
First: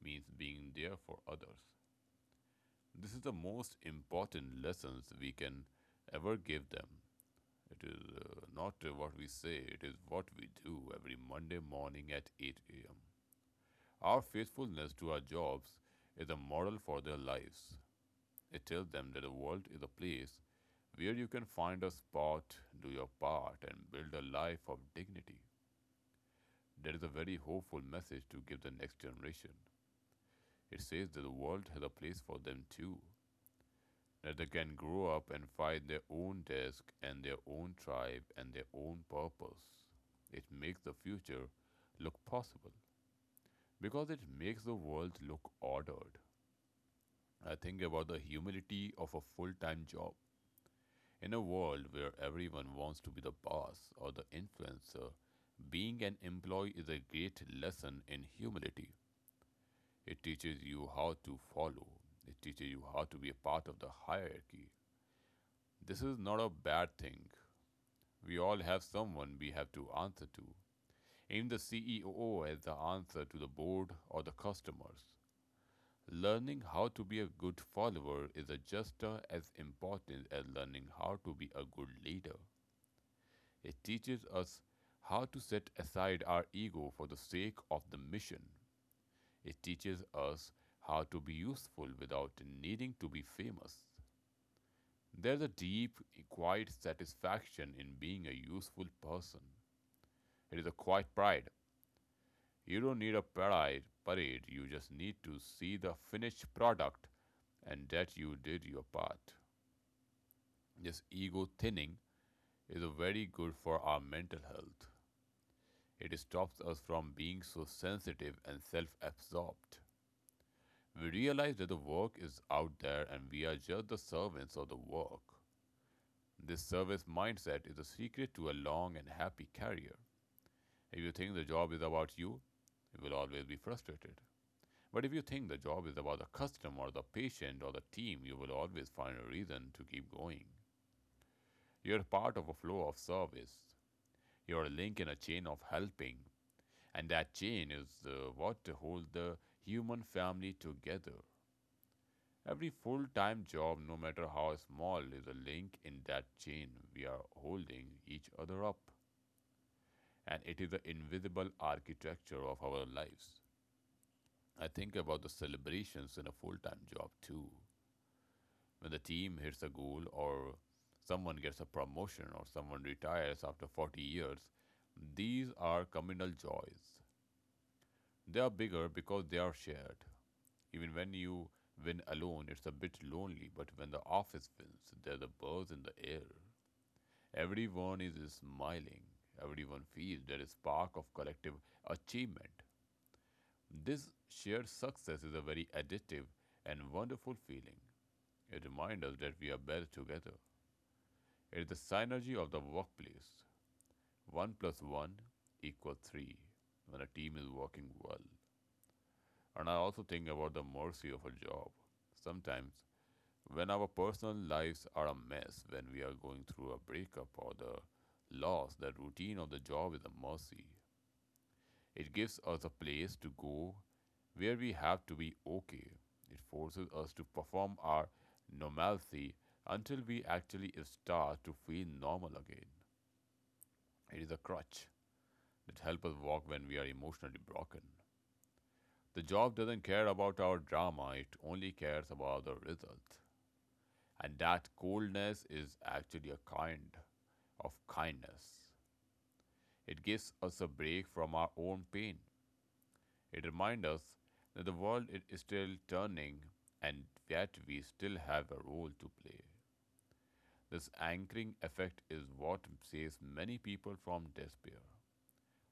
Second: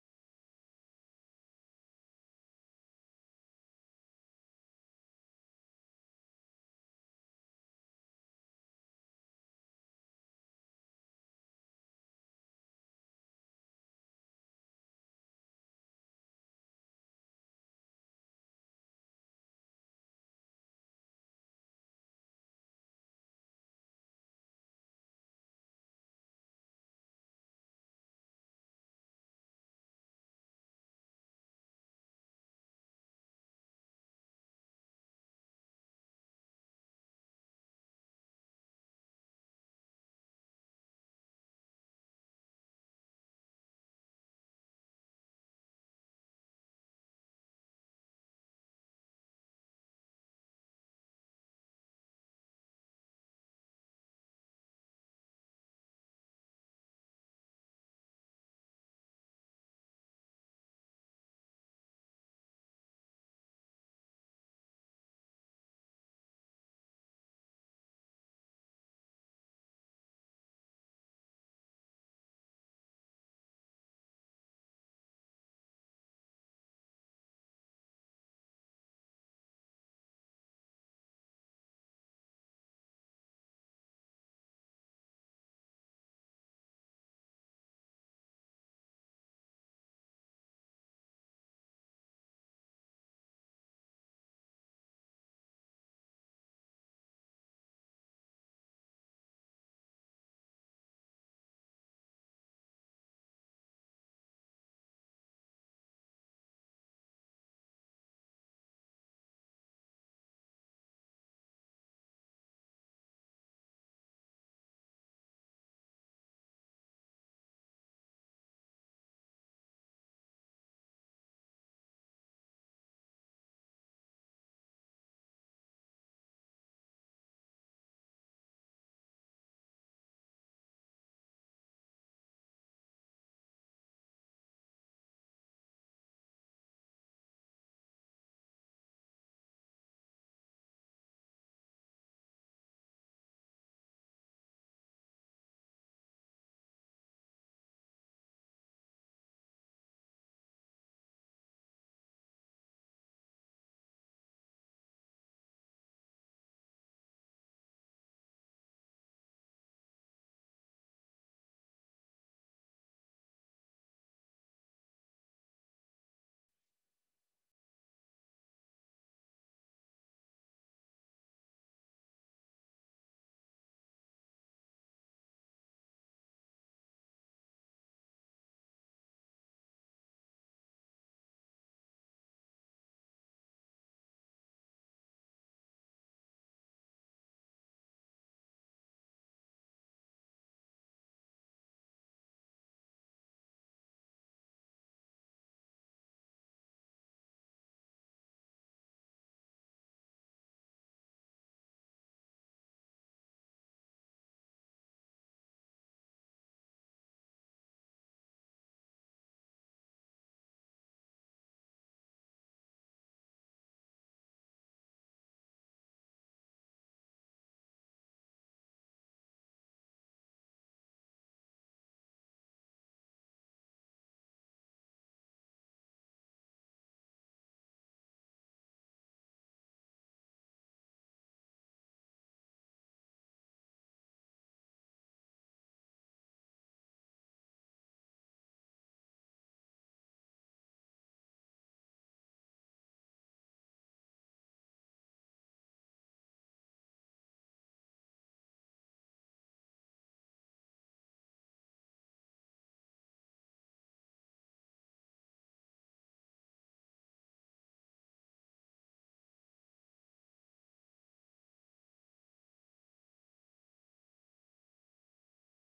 B: means being there for others. This is the most important lessons we can ever give them. It is not what we say, it is what we do every Monday morning at 8 a.m. Our faithfulness to our jobs is a model for their lives. It tells them that the world is a place where you can find a spot, do your part, and build a life of dignity. That is a very hopeful message to give the next generation. It says that the world has a place for them too, that they can grow up and find their own desk and their own tribe and their own purpose. It makes the future look possible because it makes the world look ordered. I think about the humility of a full time job. In a world where everyone wants to be the boss or the influencer, being an employee is a great lesson in humility. It teaches you how to follow, it teaches you how to be a part of the hierarchy. This is not a bad thing. We all have someone we have to answer to. Aim the CEO as the answer to the board or the customers. Learning how to be a good follower is just as important as learning how to be a good leader. It teaches us how to set aside our ego for the sake of the mission. It teaches us how to be useful without needing to be famous. There's a deep, quiet satisfaction in being a useful person. It is a quiet pride. You don't need a parade. You just need to see the finished product and that you did your part. This ego thinning is very good for our mental health. It stops us from being so sensitive and self absorbed. We realize that the work is out there and we are just the servants of the work. This service mindset is the secret to a long and happy career. If you think the job is about you, you will always be frustrated. But if you think the job is about the customer, the patient, or the team, you will always find a reason to keep going. You're part of a flow of service. You're a link in a chain of helping, and that chain is what holds the human family together. Every full time job, no matter how small, is a link in that chain. We are holding each other up, and it is the invisible architecture of our lives. I think about the celebrations in a full time job too, when the team hits a goal or someone gets a promotion or someone retires after 40 years. These are communal joys. They are bigger because they are shared. Even when you win alone, it's a bit lonely, but when the office wins, there's a buzz in the air. Everyone is smiling. Everyone feels there is spark of collective achievement. This shared success is a very addictive and wonderful feeling. It reminds us that we are better together. It is the synergy of the workplace. 1 plus 1 equals 3 when a team is working well. And I also think about the mercy of a job. Sometimes, when our personal lives are a mess, when we are going through a breakup or the loss, the routine of the job is a mercy. It gives us a place to go where we have to be okay. It forces us to perform our normalcy until we actually start to feel normal again. It is a crutch that help us walk when we are emotionally broken. The job doesn't care about our drama, it only cares about the result. And that coldness is actually a kind of kindness. It gives us a break from our own pain. It reminds us that the world is still turning and yet we still have a role to play. This anchoring effect is what saves many people from despair.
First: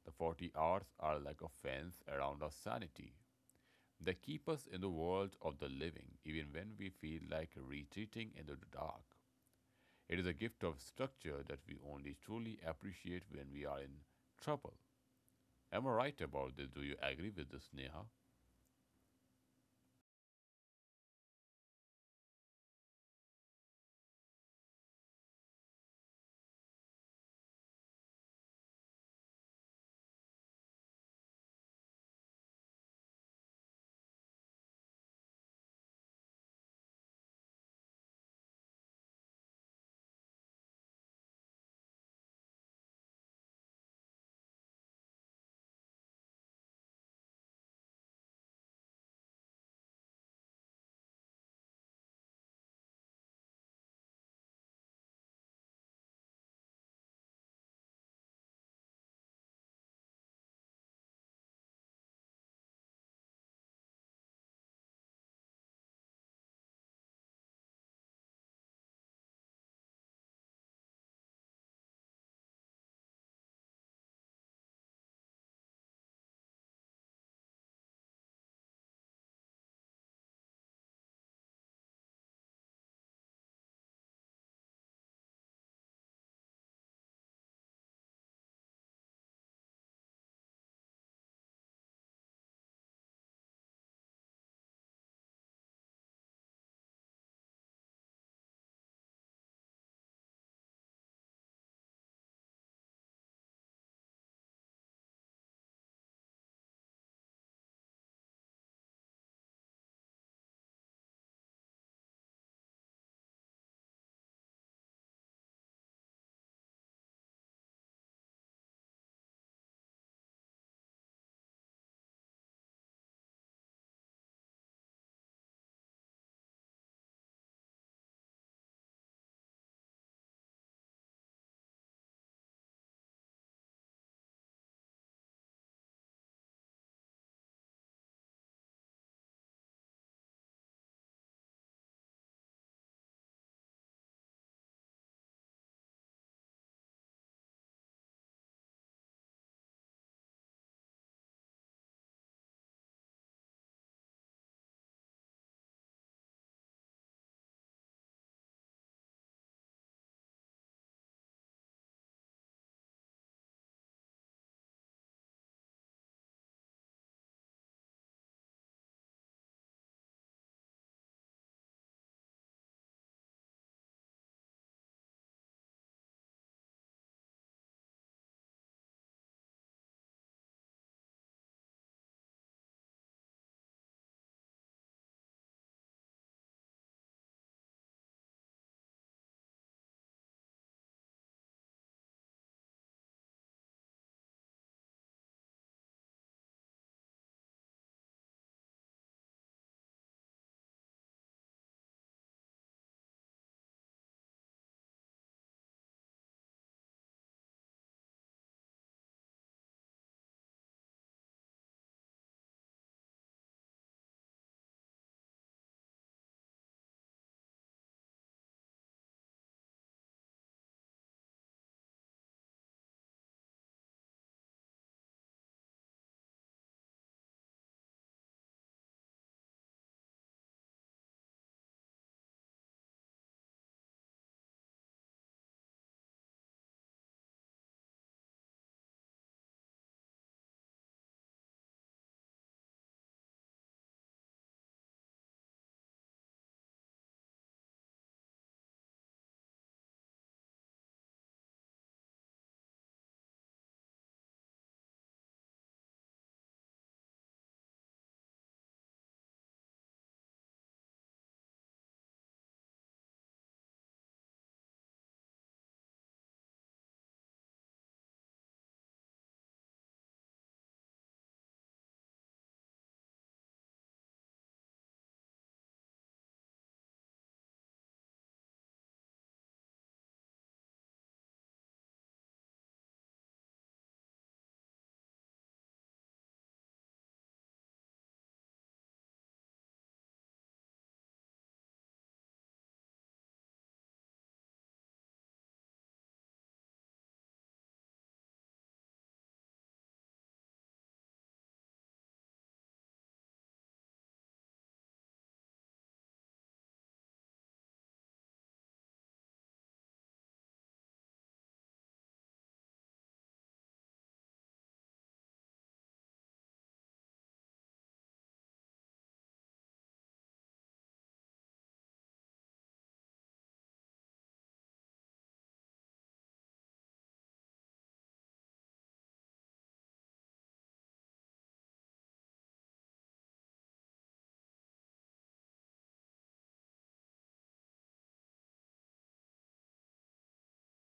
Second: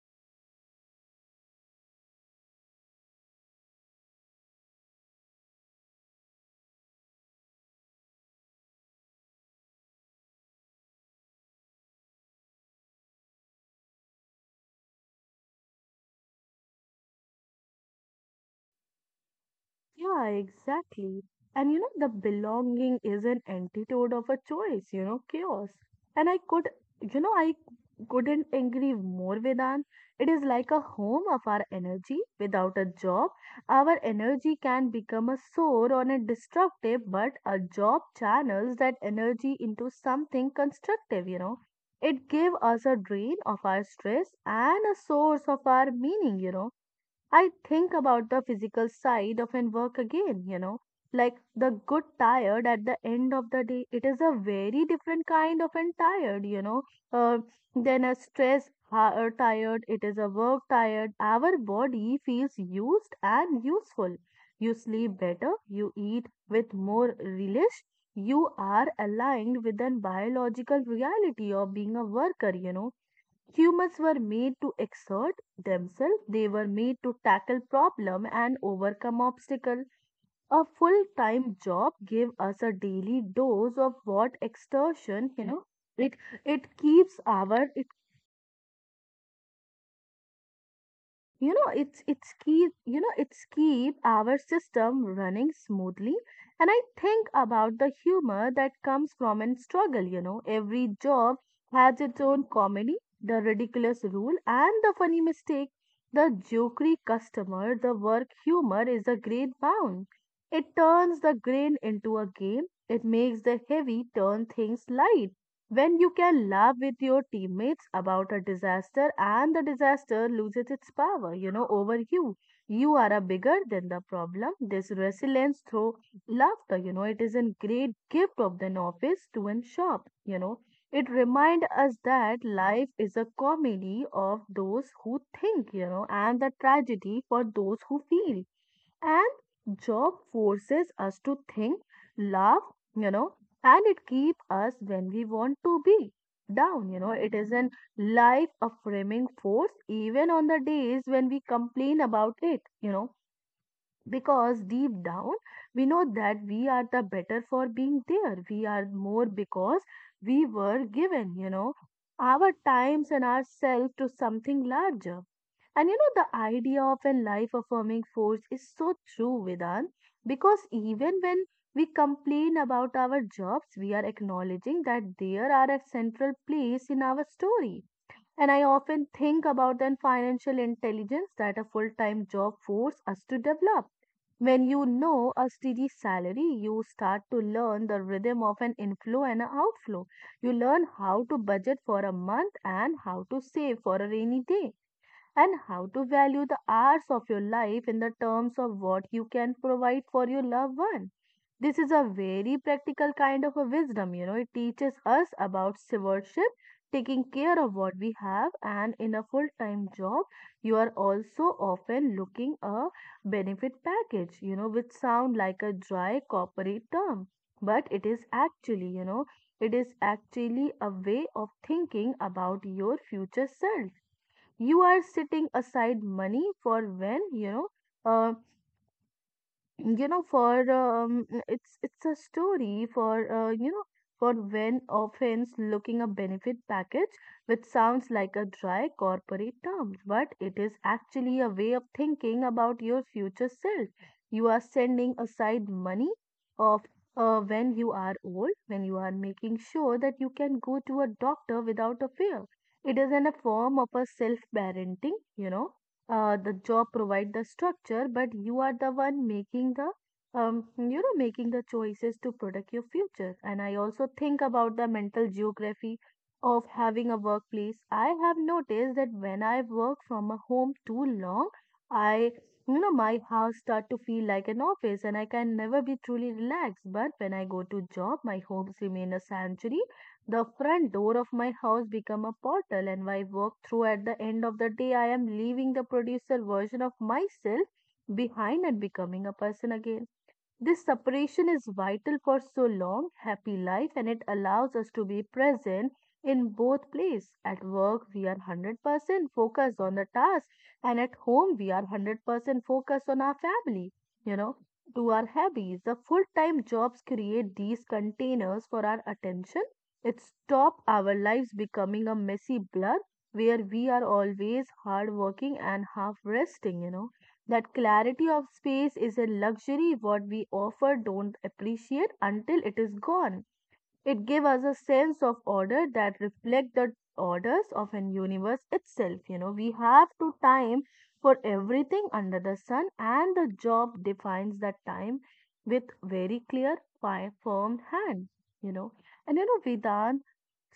B: The 40 hours are like a fence around our sanity. They keep us in the world of the living, even when we feel like retreating into the dark. It is a gift of structure that we only truly appreciate when we are in trouble. Am I right about this? Do you agree with this, Neha?
A: Yeah, exactly. And the belonging is an antidote of a choice, chaos. And I couldn't agree more, Vedant. It is like a home of our energy. Without a job, our energy can become a sore or a destructive, but a job channels that energy into something constructive, It gave us a drain of our stress and a source of our meaning. I think about the physical side of an work again, like the good tired at the end of the day. It is a very different kind of an tired, uh, than a stress tired. It is a work tired. Our body feels used and useful. You sleep better, you eat with more relish, you are aligned with the biological reality of being a worker, Humans were made to exert themselves, they were made to tackle problem and overcome obstacle. A full-time job gave us a daily dose of what exertion, it it keeps our you know it's keep you know it's keep our system running smoothly. And I think about the humor that comes from in struggle, you know, every job has its own comedy, the ridiculous rule and the funny mistake, the jokery customer. The work humor is a great bound. It turns the grain into a game, it makes the heavy turn things light. When you can laugh with your teammates about a disaster, and the disaster loses its power, over you, you are a bigger than the problem. This resilience through laughter, you know, it is a great gift of the novice to an shop, you know. It reminds us that life is a comedy of those who think, and the tragedy for those who feel, and job forces us to think, laugh, you know. And it keep us when we want to be down, you know. It is in life affirming force even on the days when we complain about it, you know, because deep down we know that we are the better for being there. We are more because we were given our times and ourselves to something larger. And you know, the idea of a life affirming force is so true, Vedan because even when we complain about our jobs, we are acknowledging that there are a central place in our story. And I often think about the financial intelligence that a full time job forces us to develop. When a steady salary, you start to learn the rhythm of an inflow and an outflow. You learn how to budget for a month and how to save for a rainy day, and how to value the hours of your life in the terms of what you can provide for your loved one. This is a very practical kind of a wisdom, you know, it teaches us about stewardship, taking care of what we have. And in a full time job, you are also often looking a benefit package, you know, which sound like a dry corporate term, but it is actually a way of thinking about your future self. You are setting aside money for when uh, you know for it's a story for you know for when offense looking a benefit package, which sounds like a dry corporate term, but it is actually a way of thinking about your future self. You are sending aside money of when you are old, when you are making sure that you can go to a doctor without a fear. It is in a form of a self parenting, you know. The job provide the structure, but you are the one making the choices to protect your future. And I also think about the mental geography of having a workplace. I have noticed that when I work from a home too long, I you know, my house start to feel like an office and I can never be truly relaxed. But when I go to job, my homes remain a sanctuary. The front door of my house become a portal, and I walk through at the end of the day. I am leaving the producer version of myself behind and becoming a person again. This separation is vital for so long, happy life, and it allows us to be present in both places. At work, we are 100% focused on the task, and at home, we are 100% focused on our family, you know, to our hobbies. The full time jobs create these containers for our attention. It stops our lives becoming a messy blur where we are always hard working and half resting, you know. That clarity of space is a luxury what we offer, don't appreciate until it is gone. It gives us a sense of order that reflects the orders of an universe itself. You know, we have to time for everything under the sun, and the job defines that time with very clear, firm hand. You know, and you know, Vedant,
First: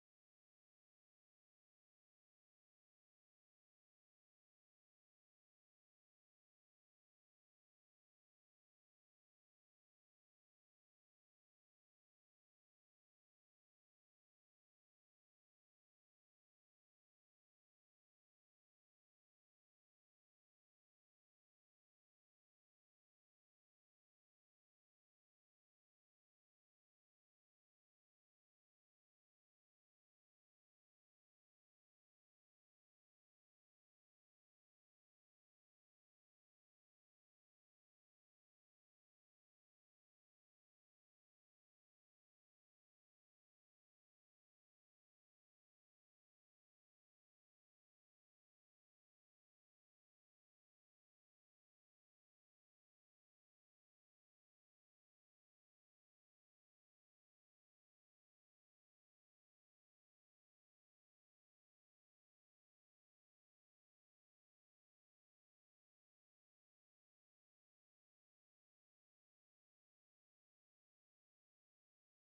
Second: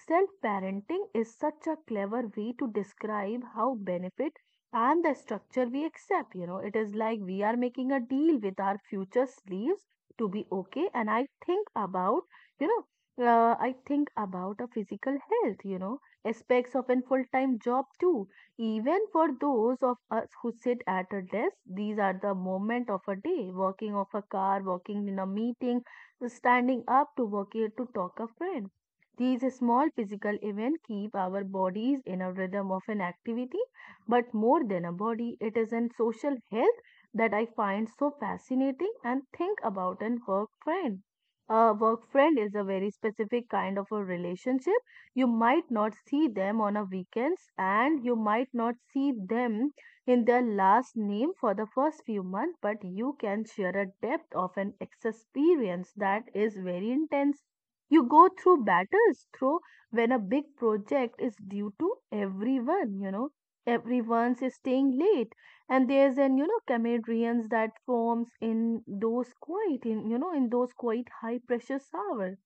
A: self parenting is such a clever way to describe how benefit and the structure we accept. You know, it is like we are making a deal with our future sleeves to be okay. And I think about you know I think about a physical health, you know, aspects of a full-time job too. Even for those of us who sit at a desk, these are the moment of a day, walking off a car, walking in a meeting, standing up to walk it to talk a friend. These small physical events keep our bodies in a rhythm of an activity, but more than a body, it is in social health that I find so fascinating and think about, and work friend a work friend is a very specific kind of a relationship. You might not see them on a weekends, and you might not see them in their last name for the first few months, but you can share a depth of an experience that is very intense. You go through battles through when a big project is due to everyone, you know. Everyone is staying late, and there's an camaraderie that forms in those quiet high pressure hours.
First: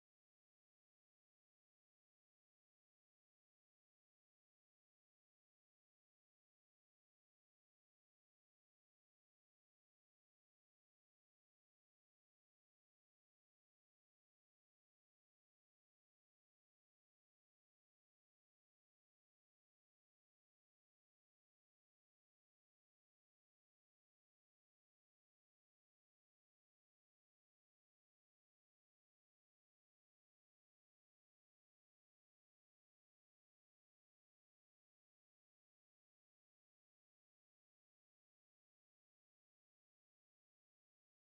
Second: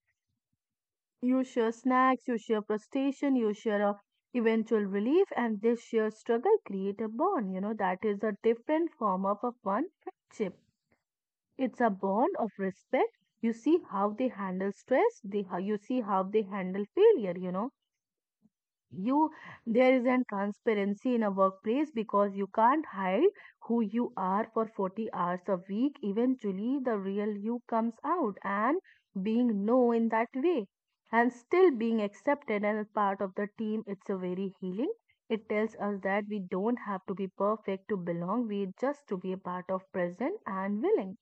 A: You share snacks, you share frustration, you share a eventual relief, and this shared struggle create a bond, you know, that is a different form of a fun friendship. It's a bond of respect. You see how they handle stress, they how you see how they handle failure, you know. You There is an transparency in a workplace because you can't hide who you are for 40 hours a week. Eventually the real you comes out, and being known in that way and still being accepted and a part of the team, it's a very healing. It tells us that we don't have to be perfect to belong, we just to be a part of present and willing.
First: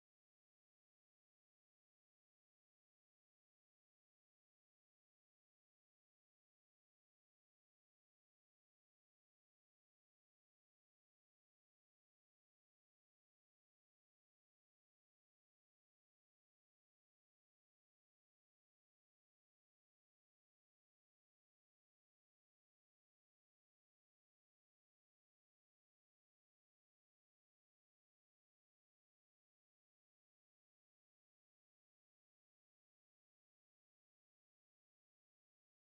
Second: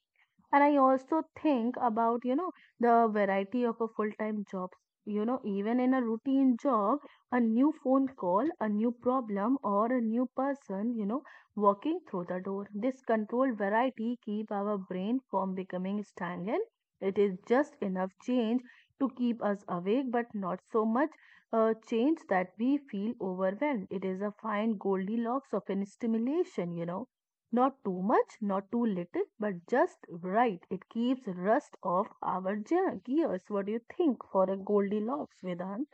A: And I also think about, you know the variety of a full-time jobs. You know, even in a routine job, a new phone call, a new problem, or a new person, you know, walking through the door, this controlled variety keep our brain from becoming stagnant. It is just enough change to keep us awake, but not so much change that we feel overwhelmed. It is a fine goldilocks of an stimulation, you know, not too much, not too little, but just right. It keeps rust off our gears. What do you think for a Goldilocks, Vedant?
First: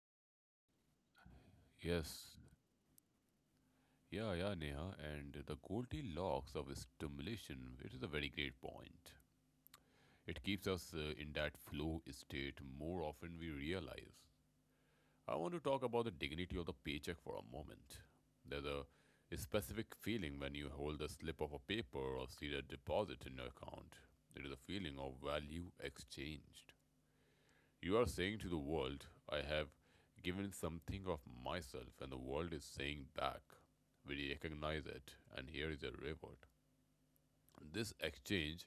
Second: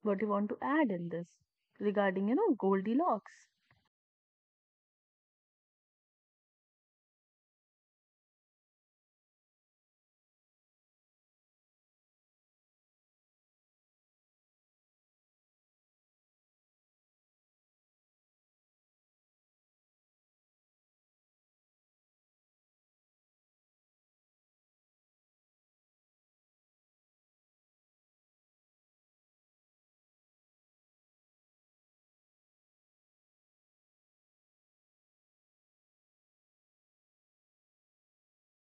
A: What do you want to add in this regarding, you
B: Yes.
A: know, Goldilocks?
B: Yeah, yeah, Neha. And the Goldilocks of stimulation, it is a very great point. It keeps us in that flow state more often we realize. I want to talk about the dignity of the paycheck for a moment. There's a specific feeling when you hold a slip of a paper or see a deposit in your account. It is a feeling of value exchanged. You are saying to the world, I have given something of myself, and the world is saying back, we recognize it, and here is a reward. This exchange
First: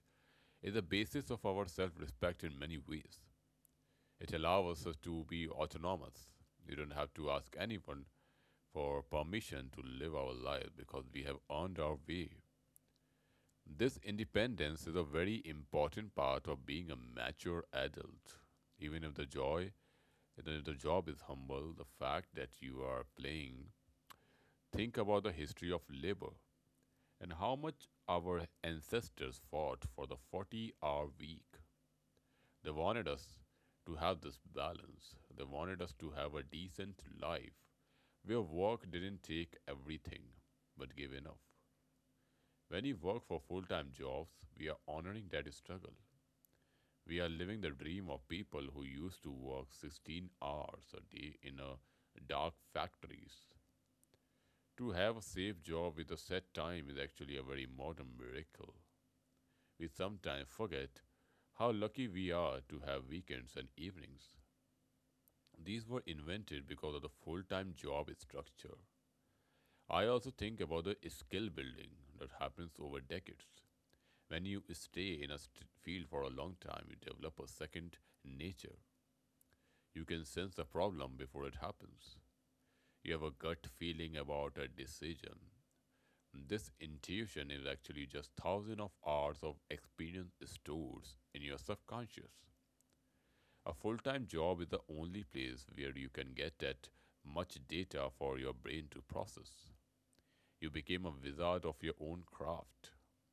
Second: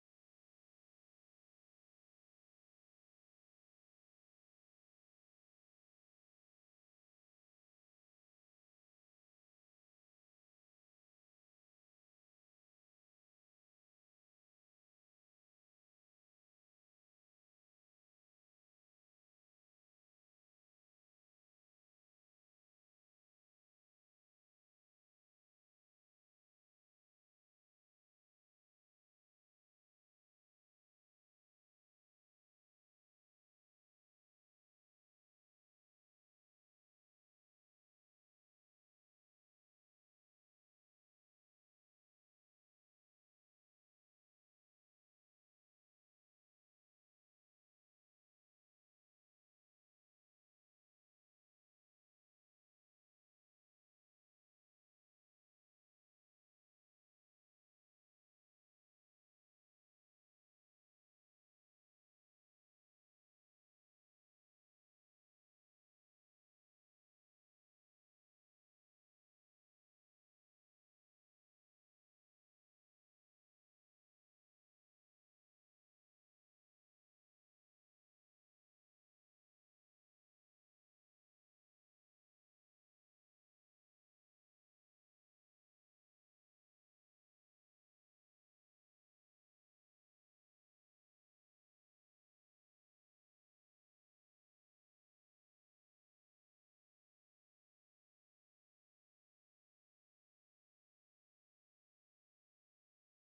B: is the basis of our self respect in many ways. It allows us to be autonomous. You don't have to ask anyone for permission to live our lives because we have earned our way. This independence is a very important part of being a mature adult. Even if the joy, even if the job is humble, the fact that you are playing, think about the history of labor and how much our ancestors fought for the 40-hour week. They wanted us to have this balance. They wanted us to have a decent life where work didn't take everything but give enough. When we work for full time jobs, we are honoring that struggle. We are living the dream of people who used to work 16 hours a day in a dark factories. To have a safe job with a set time is actually a very modern miracle. We sometimes forget how lucky we are to have weekends and evenings. These were invented because of the full time job structure. I also think about the skill building that happens over decades. When you stay in a field for a long time, you develop a second nature. You can sense the problem before it happens. You have a gut feeling about a decision. This intuition is actually just thousands of hours of experience stored in your subconscious. A full time job is the only place where you can get that much data for your brain to process. You became a wizard of your own craft.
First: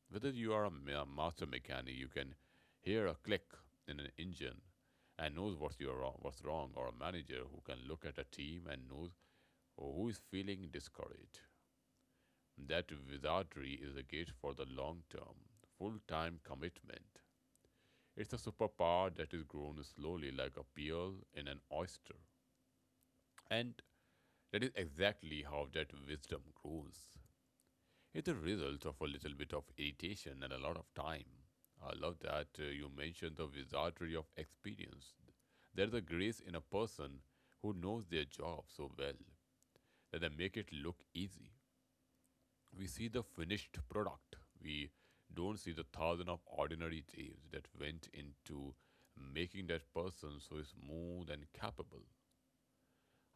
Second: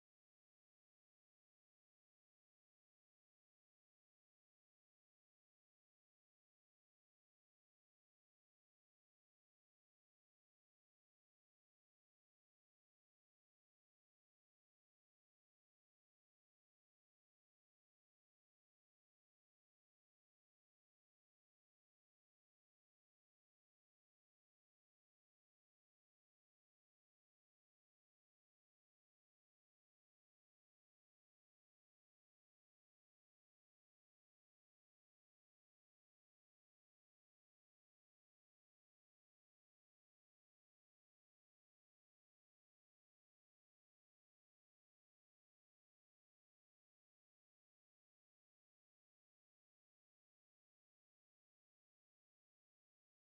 B: Whether you are a master mechanic, you can hear a click in an engine and knows what's, you wrong, what's wrong, or a manager who can look at a team and knows who is feeling discouraged. That wizardry is a gift for the long term, full time commitment. It's a superpower that is grown slowly like a peel in an oyster. And that is exactly how that wisdom grows. It's a result of a little bit of irritation and a lot of time. I love that you mentioned the wizardry of experience. There's a grace in a person who knows their job so well that they make it look easy. We see the finished product. We don't see the thousand of ordinary days that went into making that person so smooth and capable.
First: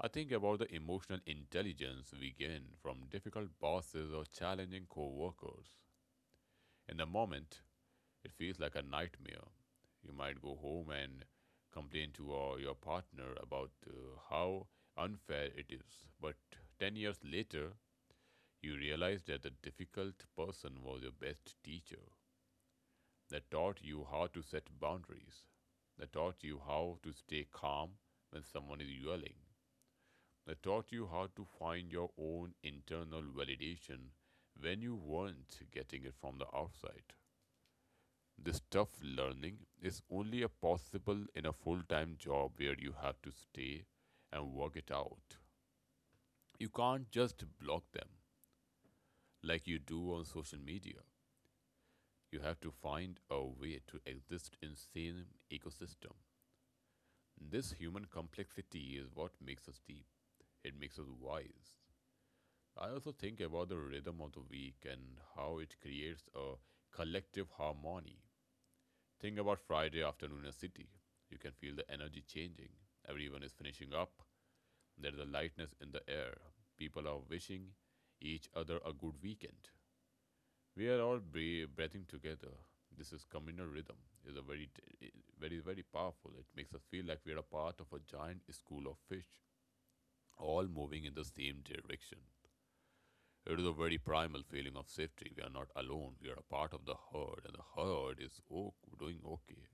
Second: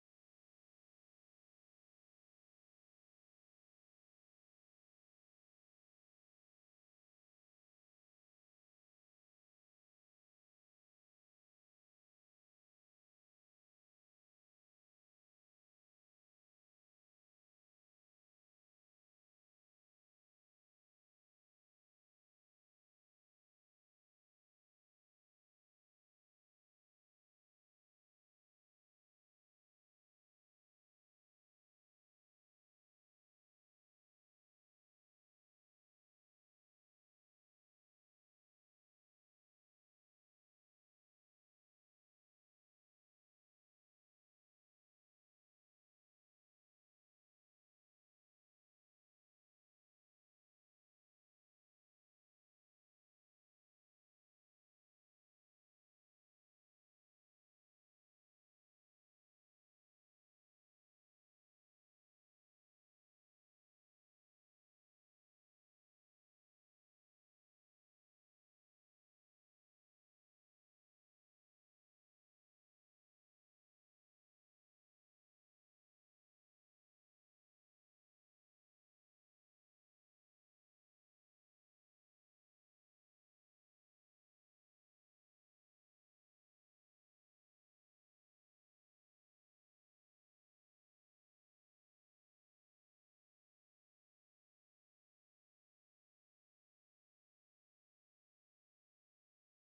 B: I think about the emotional intelligence we gain from difficult bosses or challenging co workers. In the moment, it feels like a nightmare. You might go home and complain to your partner about how unfair it is, but 10 years later, you realize that the difficult person was your best teacher, that taught you how to set boundaries, that taught you how to stay calm when someone is yelling, that taught you how to find your own internal validation when you weren't getting it from the outside. This tough learning is only possible in a full time job where you have to stay and work it out. You can't just block them like you do on social media. You have to find a way to exist in the same ecosystem. This human complexity is what makes us deep. It makes us wise. I also think about the rhythm of the week and how it creates a collective harmony. Think about Friday afternoon in a city. You can feel the energy changing. Everyone is finishing up. There is a lightness in the air. People are wishing each other a good weekend. We are all breathing together. This is communal rhythm. It's a very, very, very powerful. It makes us feel like we are a part of a giant school of fish, all moving in the same direction. It is a very primal feeling of safety. We are not alone. We are a part of the herd, and the herd is doing okay.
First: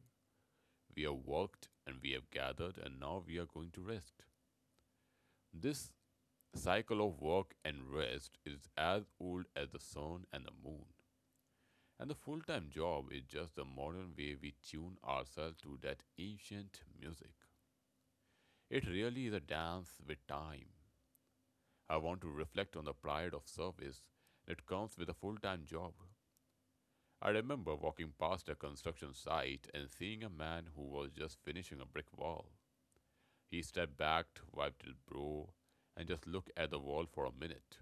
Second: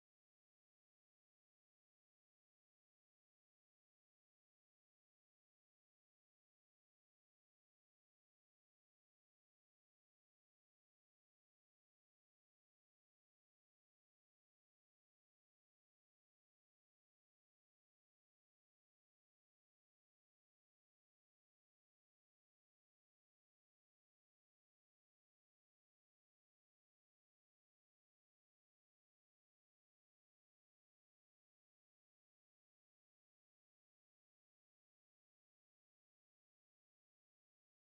B: We have worked and we have gathered, and now we are going to rest. This cycle of work and rest is as old as the sun and the moon. And the full time job is just the modern way we tune ourselves to that ancient music. It really is a dance with time. I want to reflect on the pride of service that comes with a full time job. I remember walking past a construction site and seeing a man who was just finishing a brick wall. He stepped back, wiped his brow, and just looked at the wall for a minute.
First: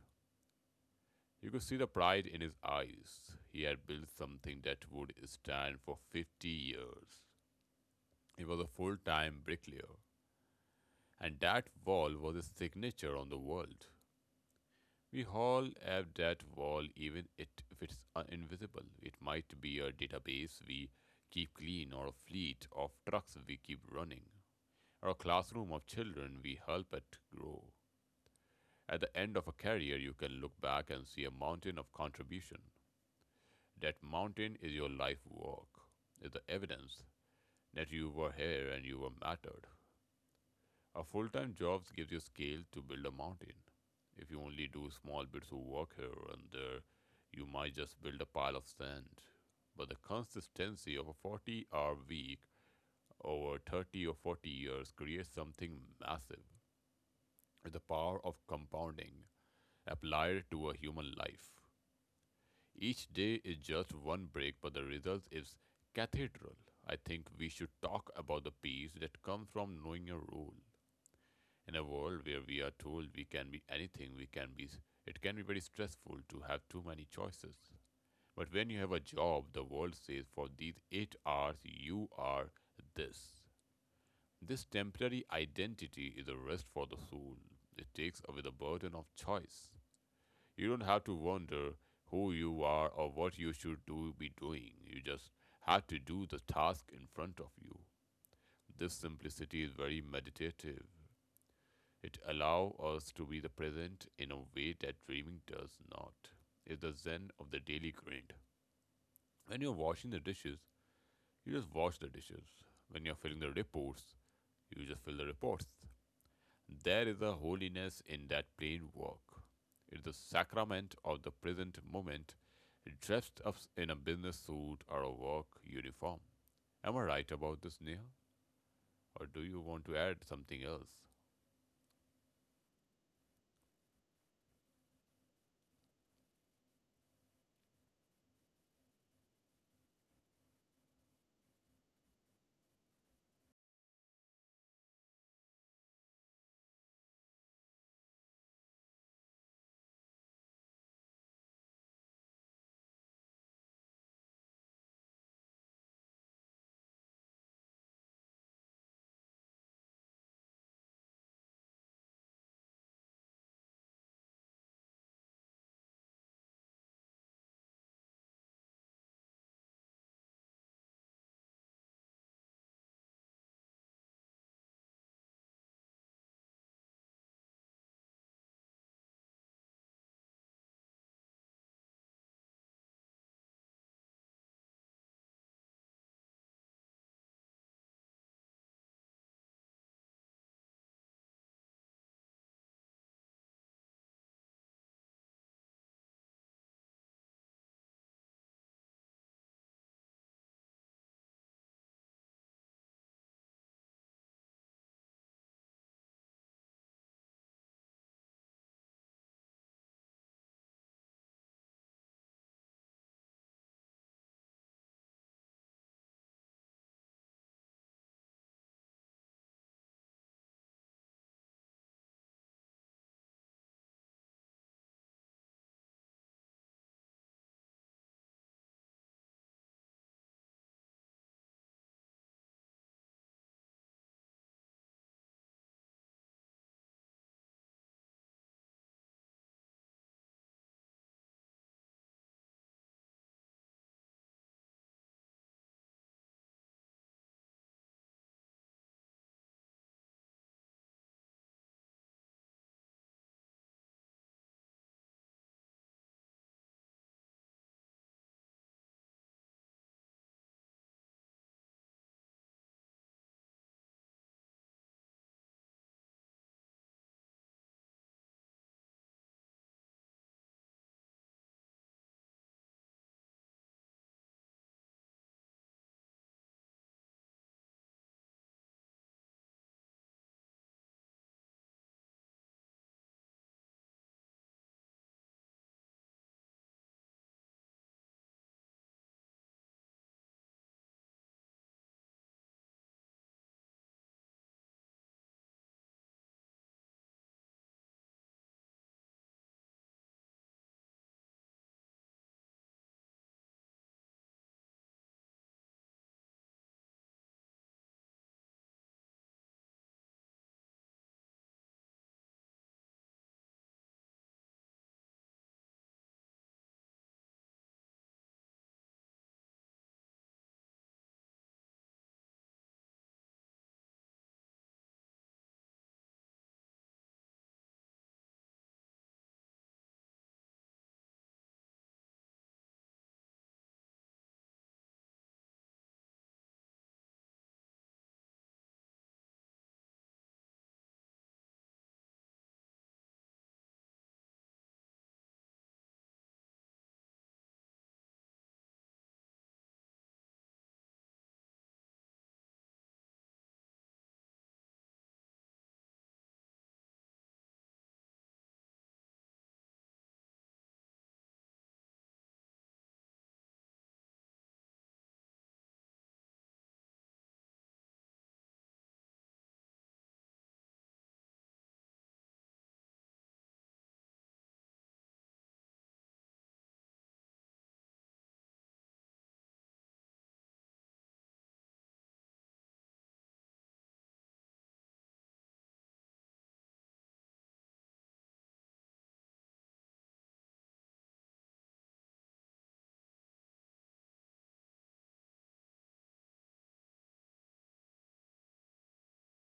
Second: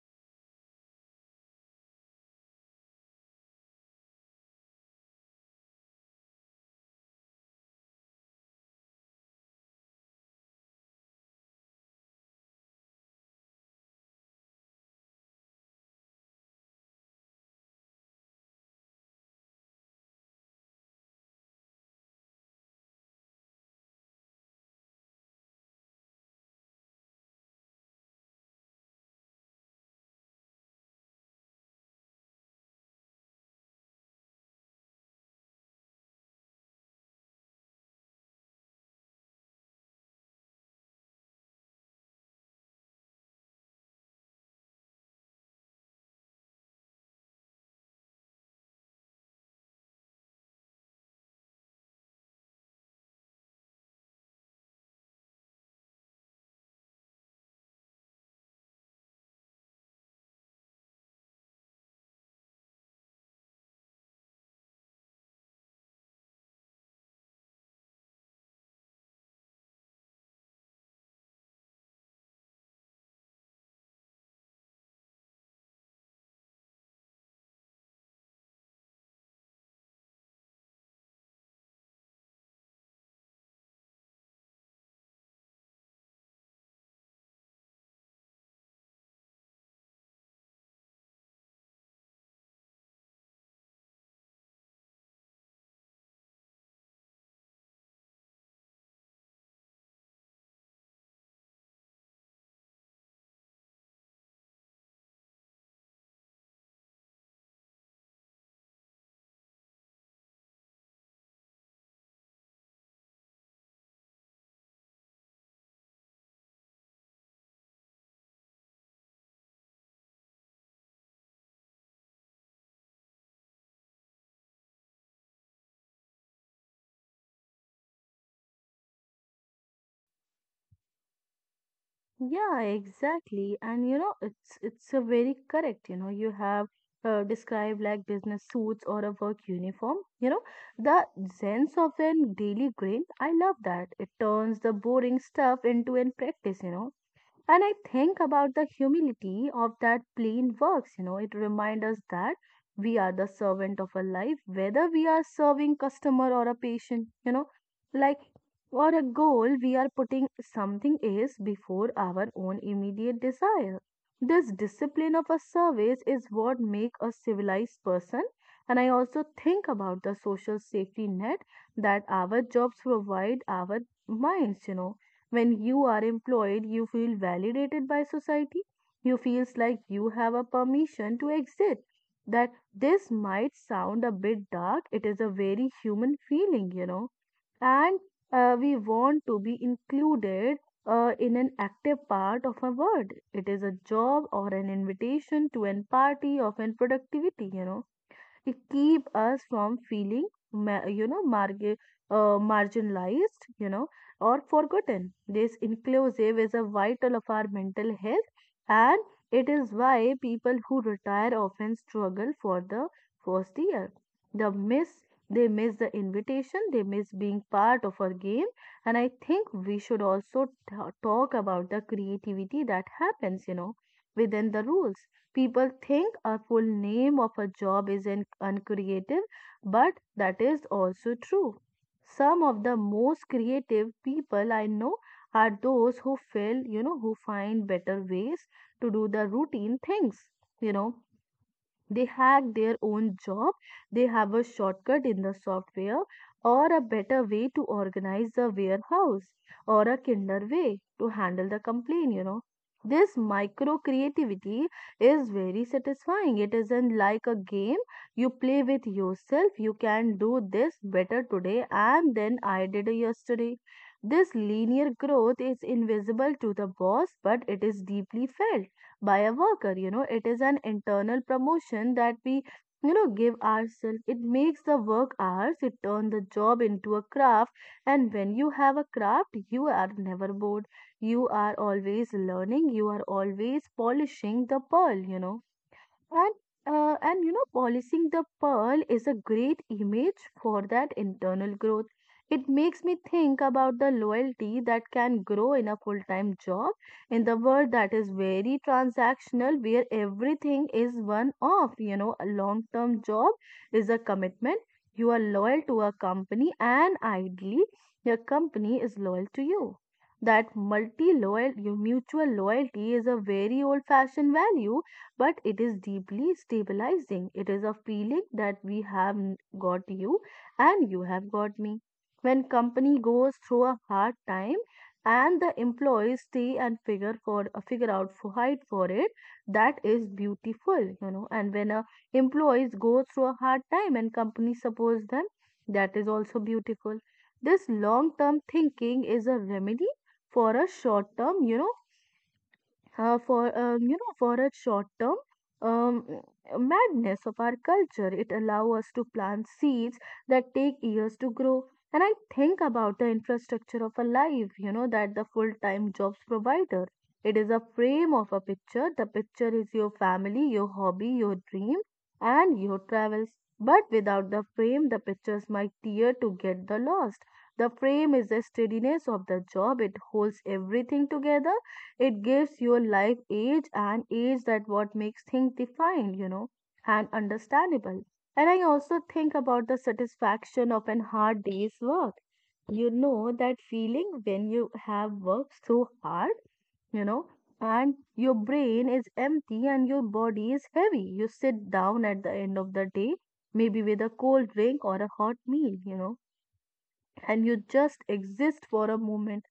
B: You could see the pride in his eyes. He had built something that would stand for 50 years. He was a full time bricklayer, and that wall was his signature on the world. We all have that wall, even if it's invisible. It might be a database we keep clean, or a fleet of trucks we keep running, or a classroom of children we help it grow. At the end of a career, you can look back and see a mountain of contribution. That mountain is your life work, is the evidence that you were here and you were mattered. A full time job gives you scale to build a mountain. If you only do small bits of work here and there, you might just build a pile of sand. But the consistency of a 40-hour week over 30 or 40 years creates something massive. The power of compounding applied to a human life. Each day is just one break, but the result is cathedral. I think we should talk about the peace that comes from knowing your role. In a world where we are told we can be anything, we can be, it can be very stressful to have too many choices. But when you have a job, the world says for these 8 hours you are this. This temporary identity is a rest for the soul. It takes away the burden of choice. You don't have to wonder who you are or what you should do be doing. You just have to do the task in front of you. This simplicity is very meditative. It allows us to be the present in a way that dreaming does not. It's the zen of the daily grind. When you're washing the dishes, you just wash the dishes. When you're filling the reports, you just fill the reports. There is a holiness in that plain work. It is the sacrament of the present moment, dressed up in a business suit or a work uniform. Am I right about this, Neha? Or do you want to add something else?
A: Yeah, exactly. And you know, it's a very correct, you know, you have described like business suits or a work uniform. You know, the sense of an daily grain, I love that. It turns the boring stuff into an practice, you know. And I think about the humility of that plain works. You know, it reminds us that we are the servant of a life, whether we are serving customer or a patient. You know, like, or a goal, we are putting something else before our own immediate desire. This discipline of a service is what make a civilized person. And I also think about the social safety net that our jobs provide our minds. You know, when you are employed, you feel validated by society. You feels like you have a permission to exist. That this might sound a bit dark. It is a very human feeling, you know. And we want to be included in an active part of a world. It is a job or an invitation to an party of an productivity, you know, to keep us from feeling, marginalized, you know, or forgotten. This inclusive is a vital of our mental health, and it is why people who retire often struggle for the first year. The miss they miss the invitation, they miss being part of our game. And I think we should also talk about the creativity that happens, you know, within the rules. People think a full name of a job is uncreative, but that is also true. Some of the most creative people I know are those who feel, you know, who find better ways to do the routine things, you know. They hack their own job, they have a shortcut in the software, or a better way to organize the warehouse, or a kinder way to handle the complaint, you know. This micro creativity is very satisfying. It isn't like a game you play with yourself. You can do this better today and then I did yesterday. This linear growth is invisible to the boss, but it is deeply felt by a worker, you know. It is an internal promotion that we, you know, give ourselves. It makes the work ours, it turns the job into a craft. And when you have a craft, you are never bored, you are always learning, you are always polishing the pearl, you know. And uh, and you know, polishing the pearl is a great image for that internal growth. It makes me think about the loyalty that can grow in a full-time job in the world that is very transactional, where everything is one-off. You know, a long-term job is a commitment. You are loyal to a company, and ideally, your company is loyal to you. That multi-loyal, your mutual loyalty is a very old-fashioned value but it is deeply stabilizing. It is a feeling that we have got you and you have got me. When company goes through a hard time and the employees stay and figure out for fight for it, that is beautiful, you know. And when a employees go through a hard time and company supports them, that is also beautiful. This long term thinking is a remedy for a short term, you know for you know for a short term um, madness of our culture. It allows us to plant seeds that take years to grow. And I think about the infrastructure of a life, you know, that the full time jobs provider, it is a frame of a picture. The picture is your family, your hobby, your dream and your travels, but without the frame the pictures might tear to get the lost. The frame is the steadiness of the job. It holds everything together. It gives your life age and age, that what makes things defined, you know, and understandable. And I also think about the satisfaction of an hard day's work. You know that feeling when you have worked so hard, you know, and your brain is empty and your body is heavy. You sit down at the end of the day, maybe with a cold drink or a hot meal, you know, and you just exist for a moment.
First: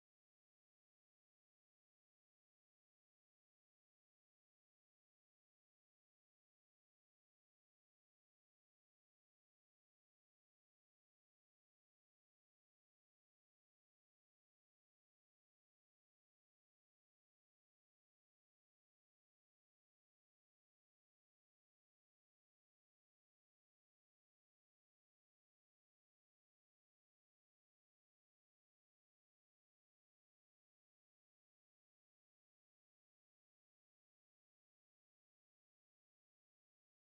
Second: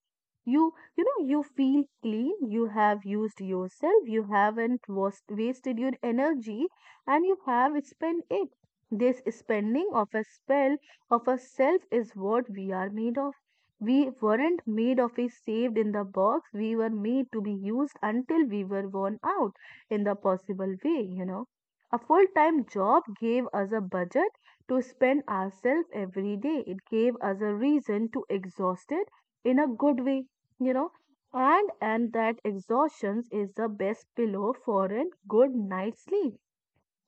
A: you you know, you feel clean, you have used yourself, you haven't wasted your energy and you have spent it. This spending of a spell of a self is what we are made of. We weren't made of a saved in the box. We were made to be used until we were worn out in the possible way, you know. A full-time job gave us a budget to spend ourselves every day. It gave us a reason to exhaust it in a good way, you know. And that exhaustion is the best pillow for a good night's sleep.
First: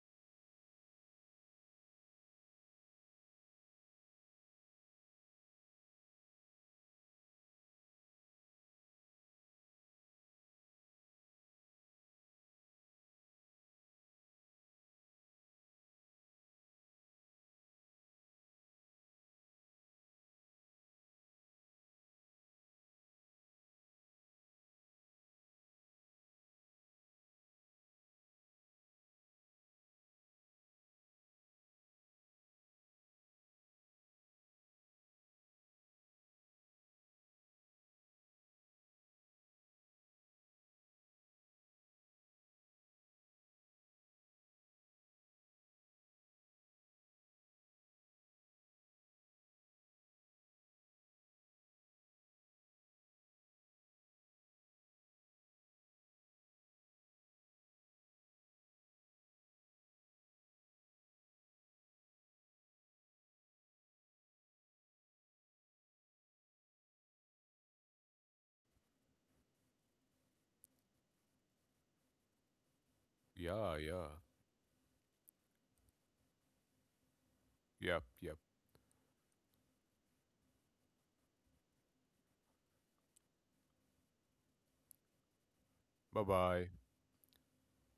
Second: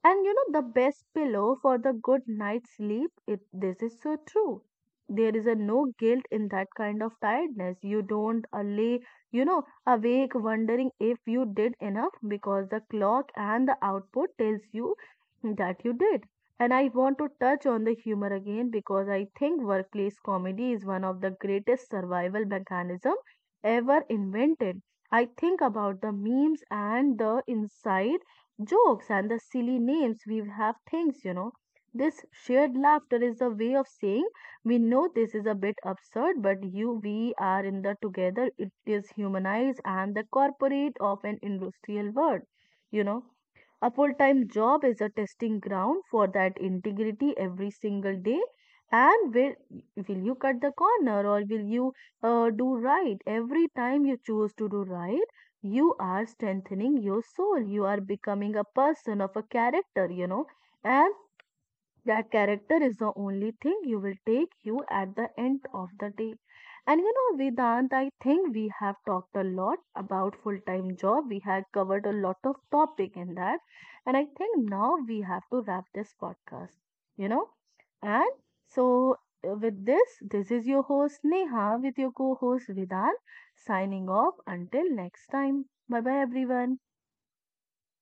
A: And you know, the best pillow for the good night's sleep, it, this is so true. There is a no guilt in that kind of tiredness. You don't lay, you know, awake wondering if you did enough, because the clock and the output tells you that you did. And I want to touch on the humor again, because I think workplace comedy is one of the greatest survival mechanism ever invented. I think about the memes and the insight jokes and the silly names we have things, you know. This shared laughter is a way of saying we know this is a bit absurd, but you we are in the together. It is humanized and the corporate of an industrial world, you know. A full time job is a testing ground for that integrity every single day. And will you cut the corner or will you do right? Every time you choose to do right, you are strengthening your soul. You are becoming a person of a character, you know. And that character is the only thing you will take you at the end of the day. And you know, Vedant, I think we have talked a lot about full-time job. We had covered a lot of topic in that.
B: Yeah, yeah.
A: And I think now we have to wrap this podcast, you know.
B: Yep,
A: And
B: yep.
A: so with this, this is your host Neha with your co-host Vedant, signing off until next time. Bye
B: Bye
A: bye
B: bye.
A: everyone.